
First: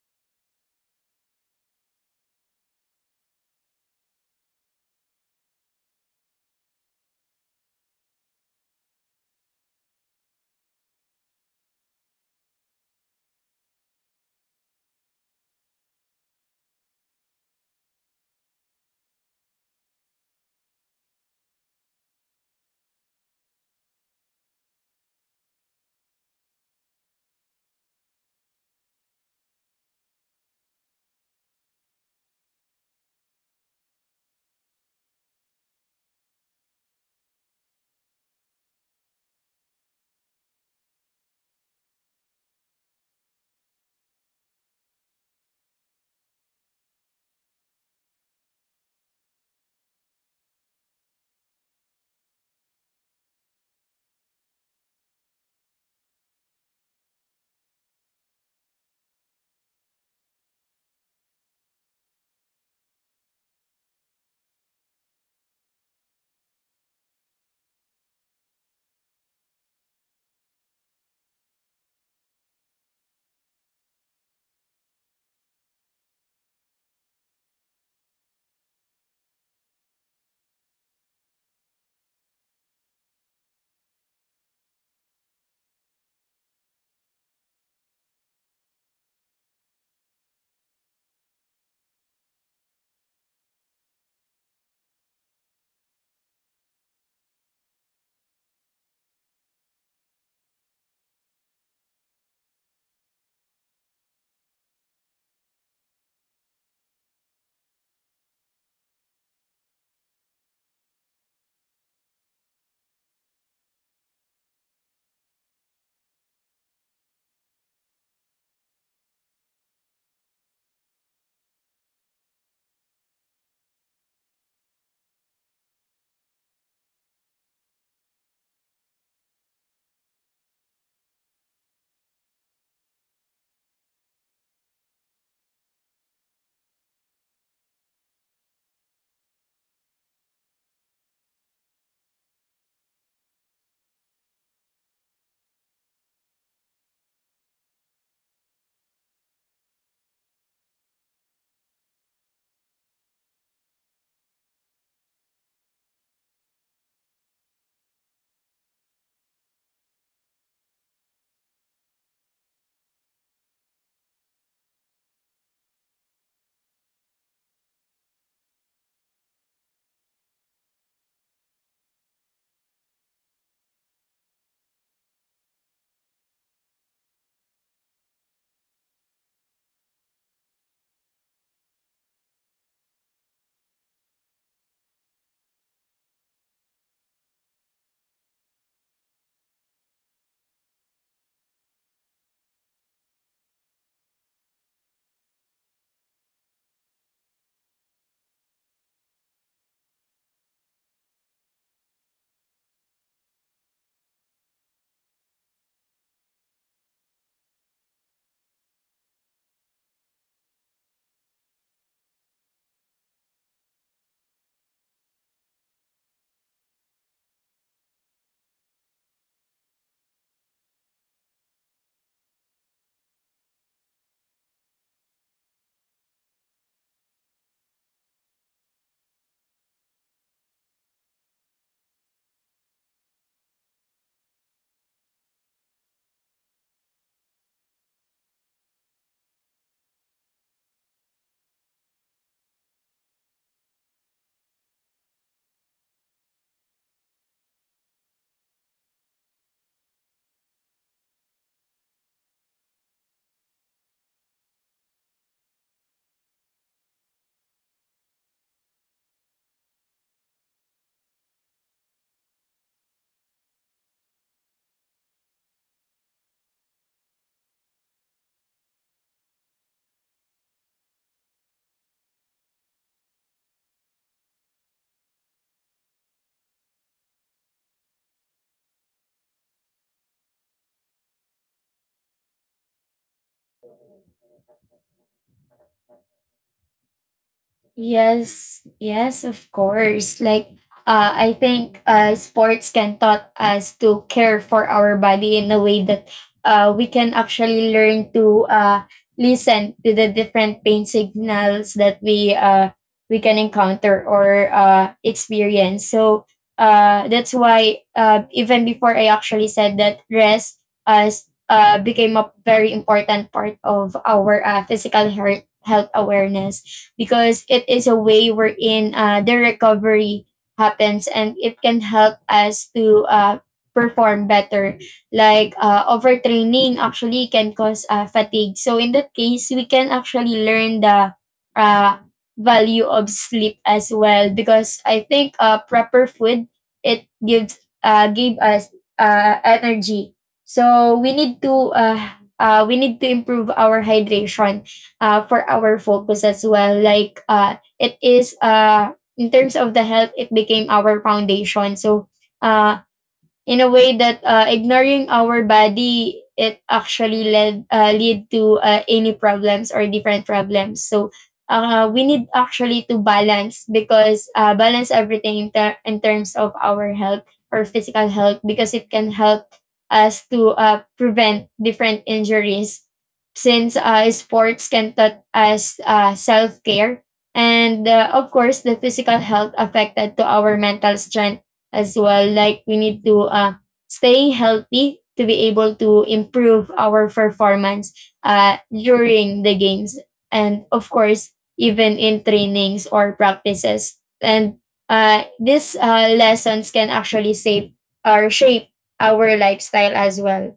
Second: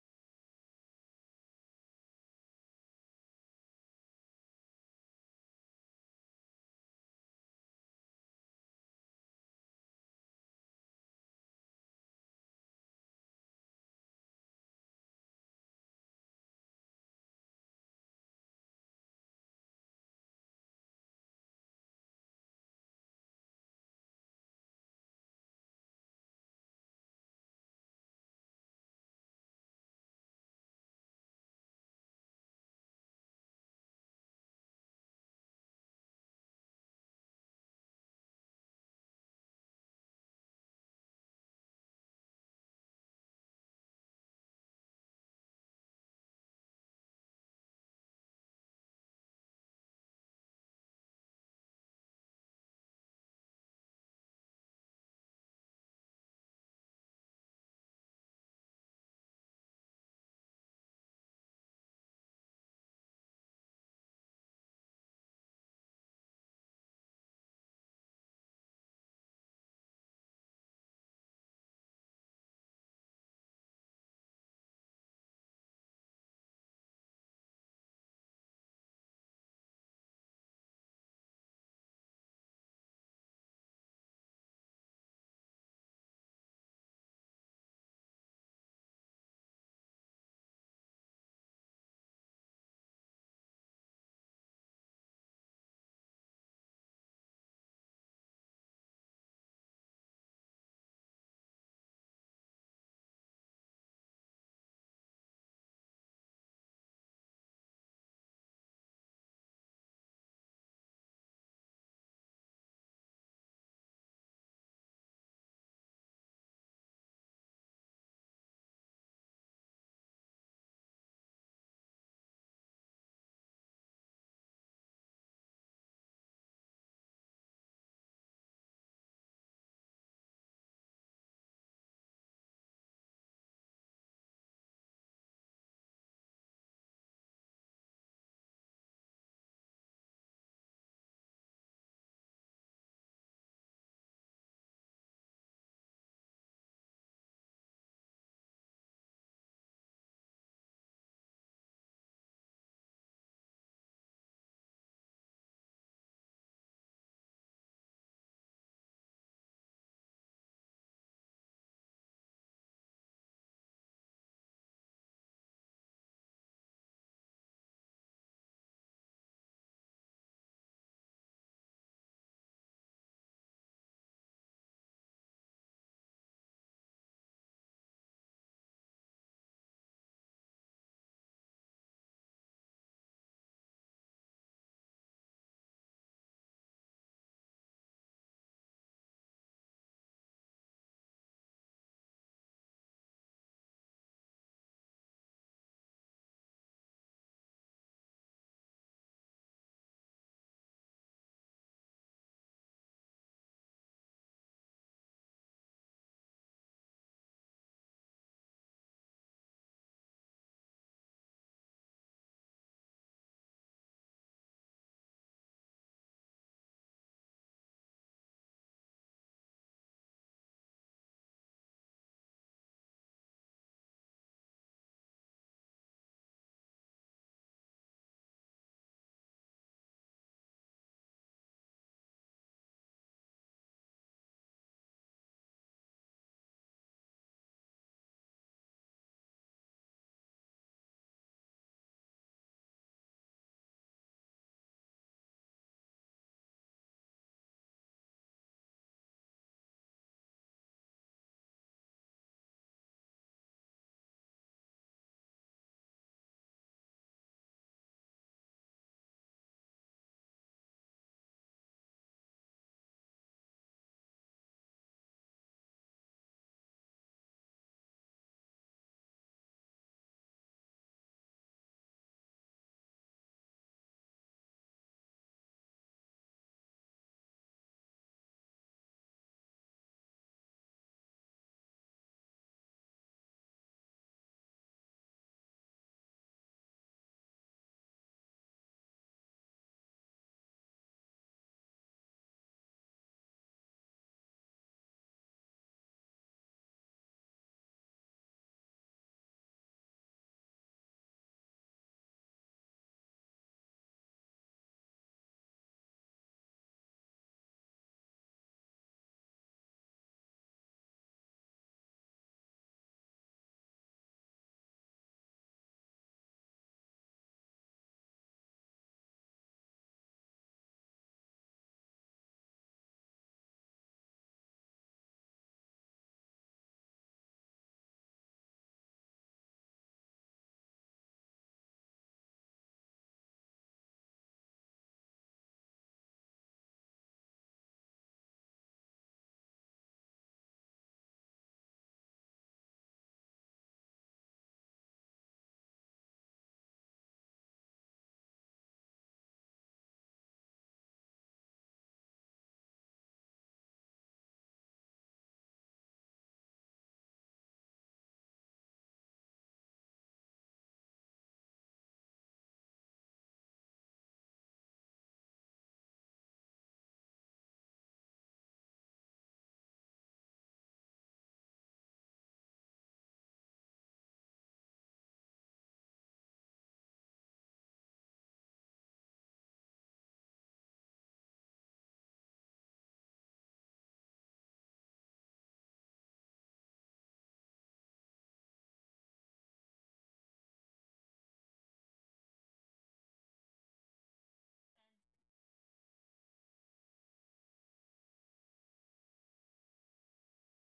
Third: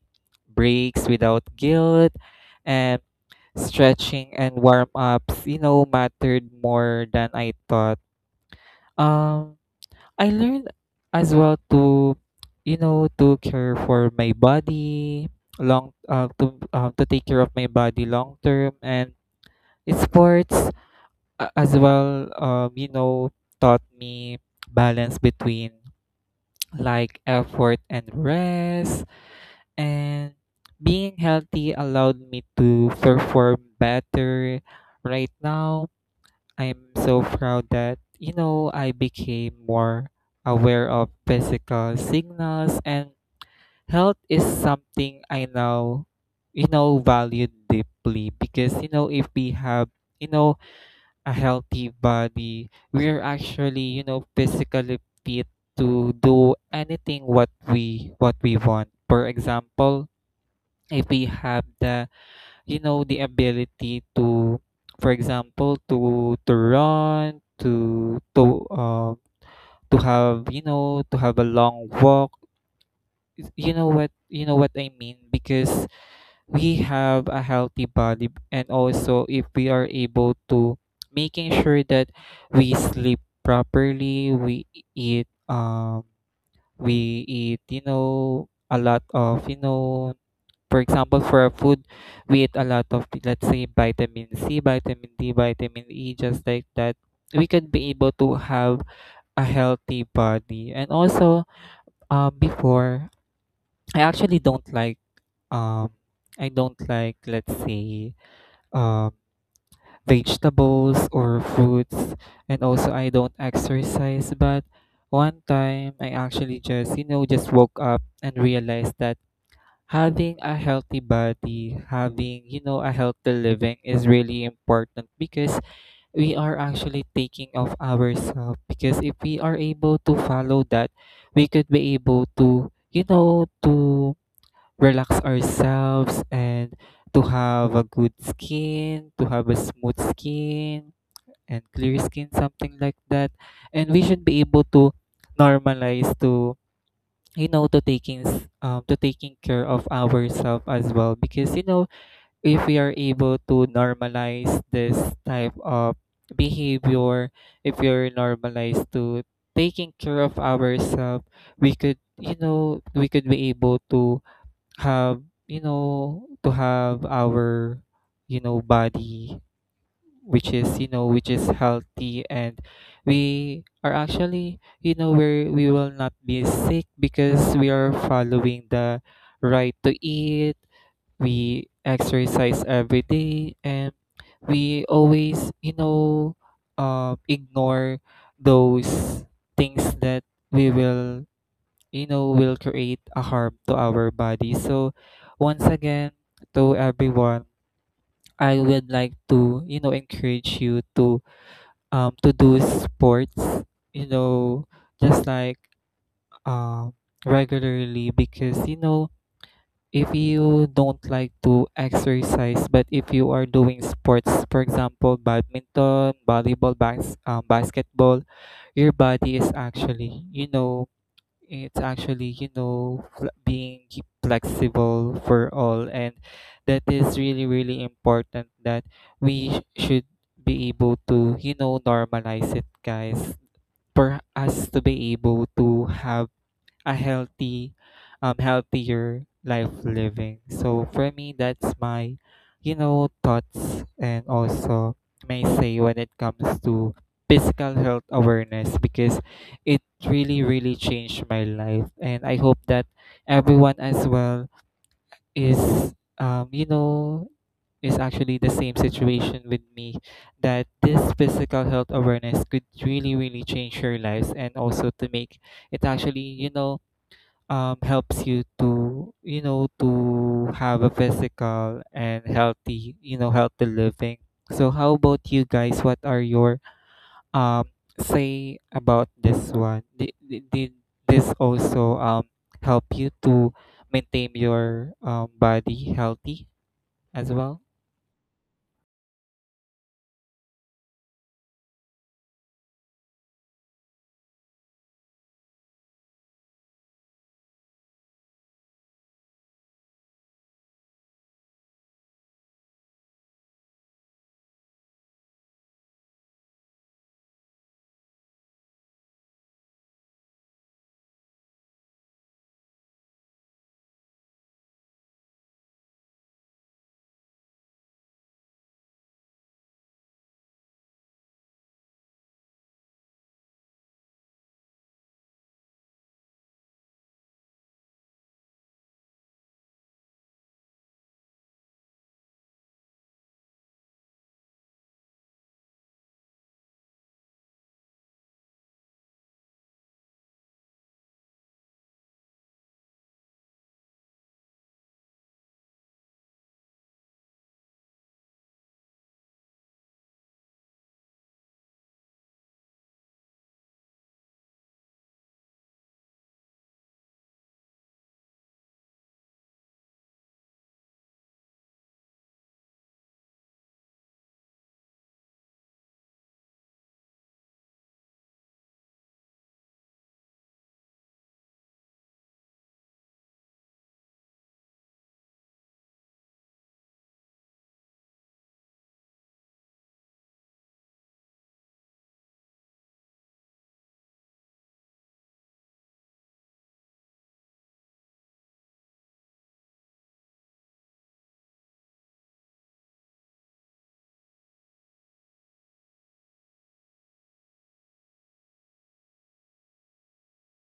Speaker 2: breaks without guilt, and stretching and warm ups, you know, mattered more than I thought. um I learned as well to, you know, to care for my body long to take care of my body long term. And sports as well, taught me balance between like effort and rest. And being healthy allowed me to perform better. Right now, I'm so proud that, you know, I became more aware of physical signals, and health is something I now, you know, value deeply, because, you know, if we have, you know, a healthy body, we're actually, you know, physically fit to do anything what we want. For example, if we have the, you know, the ability to, for example, to run, uh, to have, you know, to have a long walk. You know what I mean, because we have a healthy body. And also, if we are able to making sure that we sleep properly, we eat we eat, you know, a lot of, you know, for example for our food, we eat a lot of, let's say, vitamin C, vitamin D, vitamin E, just like that, we could be able to have a healthy body. And also, before I actually don't like um let's say, um, vegetables or fruits. And also, I don't exercise. But one time, I actually just, you know, just woke up and realized that having a healthy body, having, you know, a healthy living is really important, because we are actually taking of ourselves. Because if we are able to follow that, we could be able to, you know, to relax ourselves, and to have a good skin, to have a smooth skin and clear skin, something like that. And we should be able to normalize to you know, to taking care of ourselves as well. Because, you know, if we are able to normalize this type of behavior, if we are normalized to taking care of ourselves, we could, we could be able to have, to have our, you know, body, which is, you know, which is healthy. And we are actually, you know, where we will not be sick, because we are following the right to eat, we exercise every day, and we always, you know, ignore those things that we will, you know, will create a harm to our body. So once again, to everyone, I would like to, you know, encourage you to do sports, you know, just like um regularly, because, you know, if you don't like to exercise, but if you are doing sports, for example, badminton, volleyball, basketball, your body is actually, you know, it's actually, you know, being flexible for all. And that is really really important, that should be able to, you know, normalize it, guys, for us to be able to have a healthy healthier life living. So for me, that's my, you know, thoughts, and also may say, when it comes to physical health awareness, because it really really changed my life, and I hope that everyone as well is um you know is actually the same situation with me, that this physical health awareness could really really change your lives, and also to make it actually, you know, helps you to, you know, to have a physical and healthy, healthy living. So how about you guys, what are your um say about this one, did this also help you to maintain your body healthy as well?
Speaker 3: Yes, yes, of course. Like, I think sports can taught us to care for our body in a way that we can actually learn to listen to the different pain signals that we can encounter or experience. So that's why even before I actually said that rest became a very important part of our physical health awareness because it is a way wherein the recovery happens and it can help us to perform better. Like overtraining actually can cause fatigue. So in that case, we can actually learn the uh, value of sleep as well because I think proper food it gives give us energy. So we need to improve our hydration for our focus as well. Like it is in terms of the health, it became our foundation. So uh, in a way that ignoring our body it actually led lead to any problems or different problems, so we need actually to balance because balance everything in terms of our health or physical health because it can help us to prevent different injuries since sports can taught us self-care and of course the physical health affected to our mental strength as well. Like we need to stay healthy to be able to improve our performance during the games and of course even in trainings or practices and these lessons can actually save or shape our lifestyle as well.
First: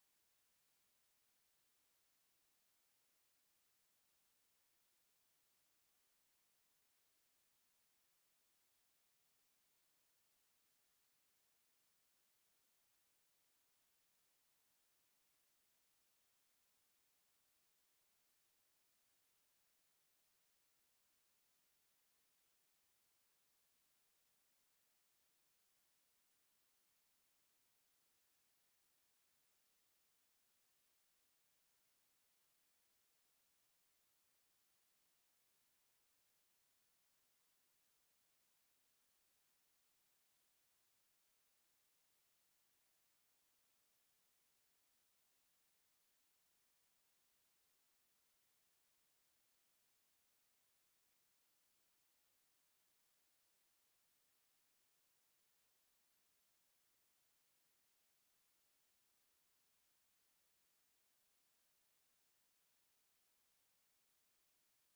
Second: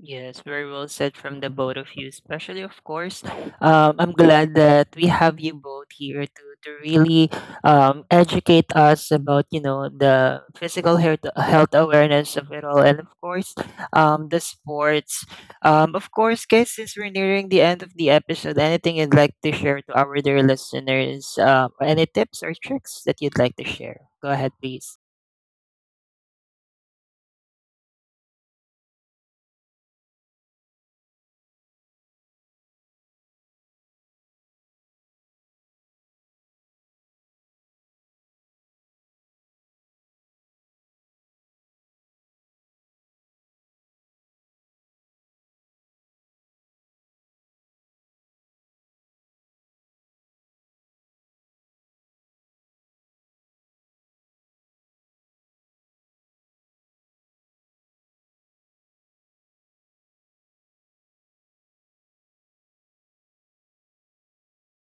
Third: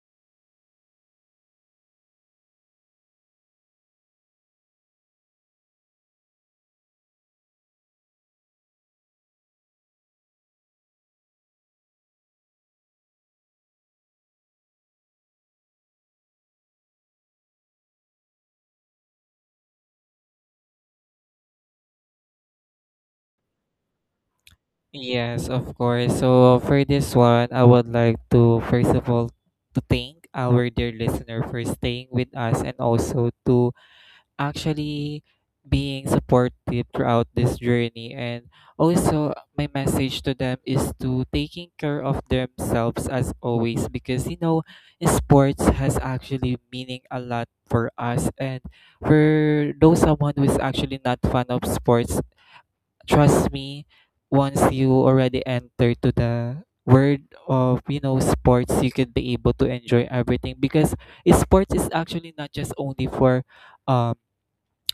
Speaker 1: Yes, very well said from the both of you, especially of course. I'm glad that we have you both here to really educate us about, you know, the physical health awareness of it all, and of course the sports. Of course, guys, since we're nearing the end of the episode, anything you'd like to share to our dear listeners? Any tips or tricks that you'd like to share? Go ahead, please.
Speaker 2: Yes, of course. So for this one, I would like to first of all to thank our dear listener for staying with us, and also to actually being supportive throughout this journey. And also my message to them is to taking care of themselves as always, because, you know, sports has actually meaning a lot for us. And for those someone who is actually not fan of sports, trust me, once you already enter to the world of, sports, you could be able to enjoy everything, because sports is actually not just only for um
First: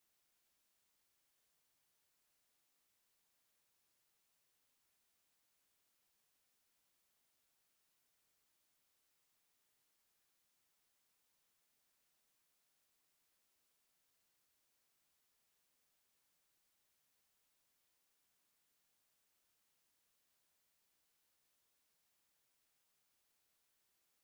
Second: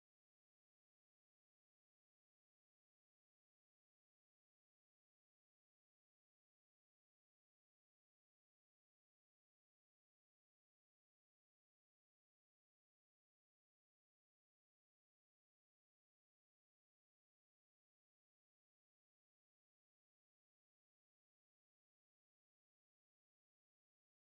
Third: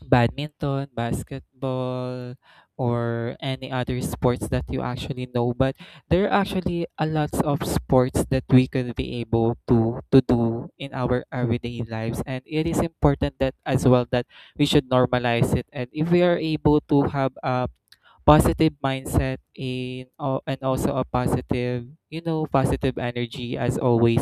Speaker 2: badminton, basketball, or any other sports that you actually know. But there are actually a lots of sports that we could be able to do in our everyday lives, and it is important that as well that we should normalize it. And if we are able to have a positive mindset, and also a positive, positive energy as always,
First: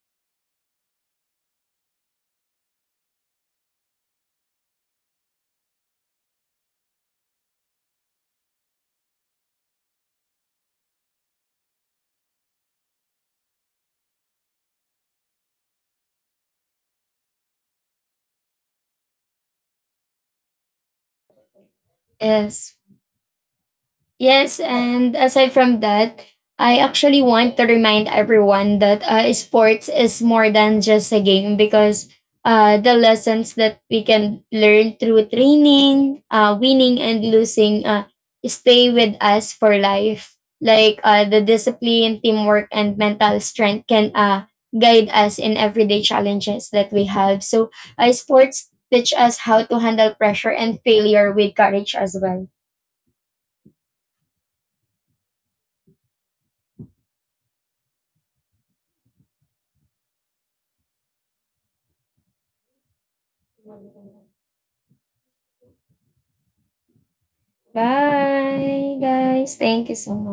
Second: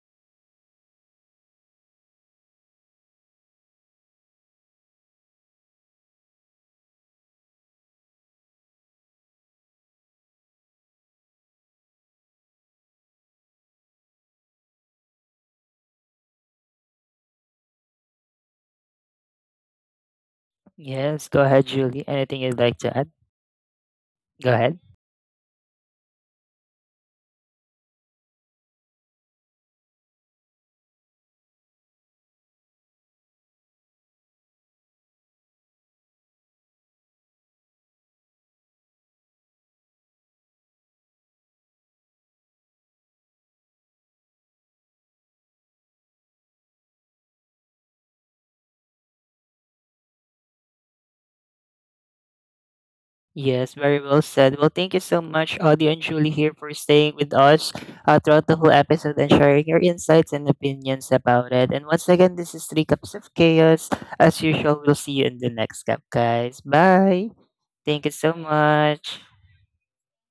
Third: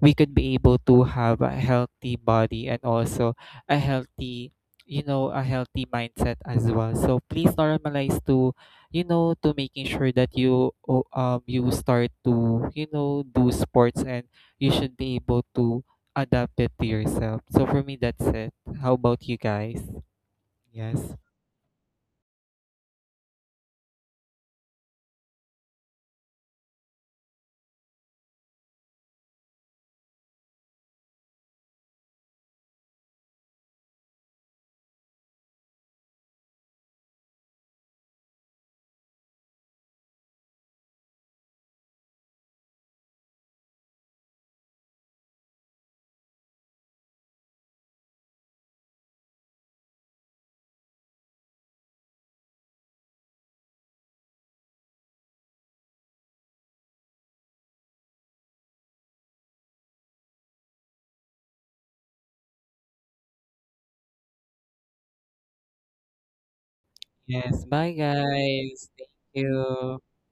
Speaker 2: we could be able to have a healthy body, and also a healthy, a healthy mindset as well. So please normalize to, you know, to making sure that you start to, you know, do sports, and you should be able to adapt it to yourself. So for me, that's it. How about you guys? Yes.
Speaker 1: Yes, go ahead, Julie. Anything you'd
Speaker 3: Yes,
Speaker 1: like to add? Go
Speaker 3: Yes,
Speaker 1: ahead.
Speaker 3: and aside from that, I actually want to remind everyone that sports is more than just a game because the lessons that we can learn through training, winning, and losing stay with us for life. Like the discipline, teamwork, and mental strength can guide us in everyday challenges that we have. So, sports teach us how to handle pressure and failure with courage as well.
Speaker 1: Yes, very well said. Well, thank you so much, Audie and Julie, here for staying with us throughout the whole episode and sharing your insights and opinions about it. And once again, this is Three Cups of Chaos. As usual, we'll see you in the next cup, guys. Bye.
Speaker 2: Yes. Bye
Speaker 1: Thank you so
Speaker 2: guys,
Speaker 3: Bye,
Speaker 1: much.
Speaker 2: thank
Speaker 3: guys. Thank you
Speaker 2: you.
Speaker 3: so much.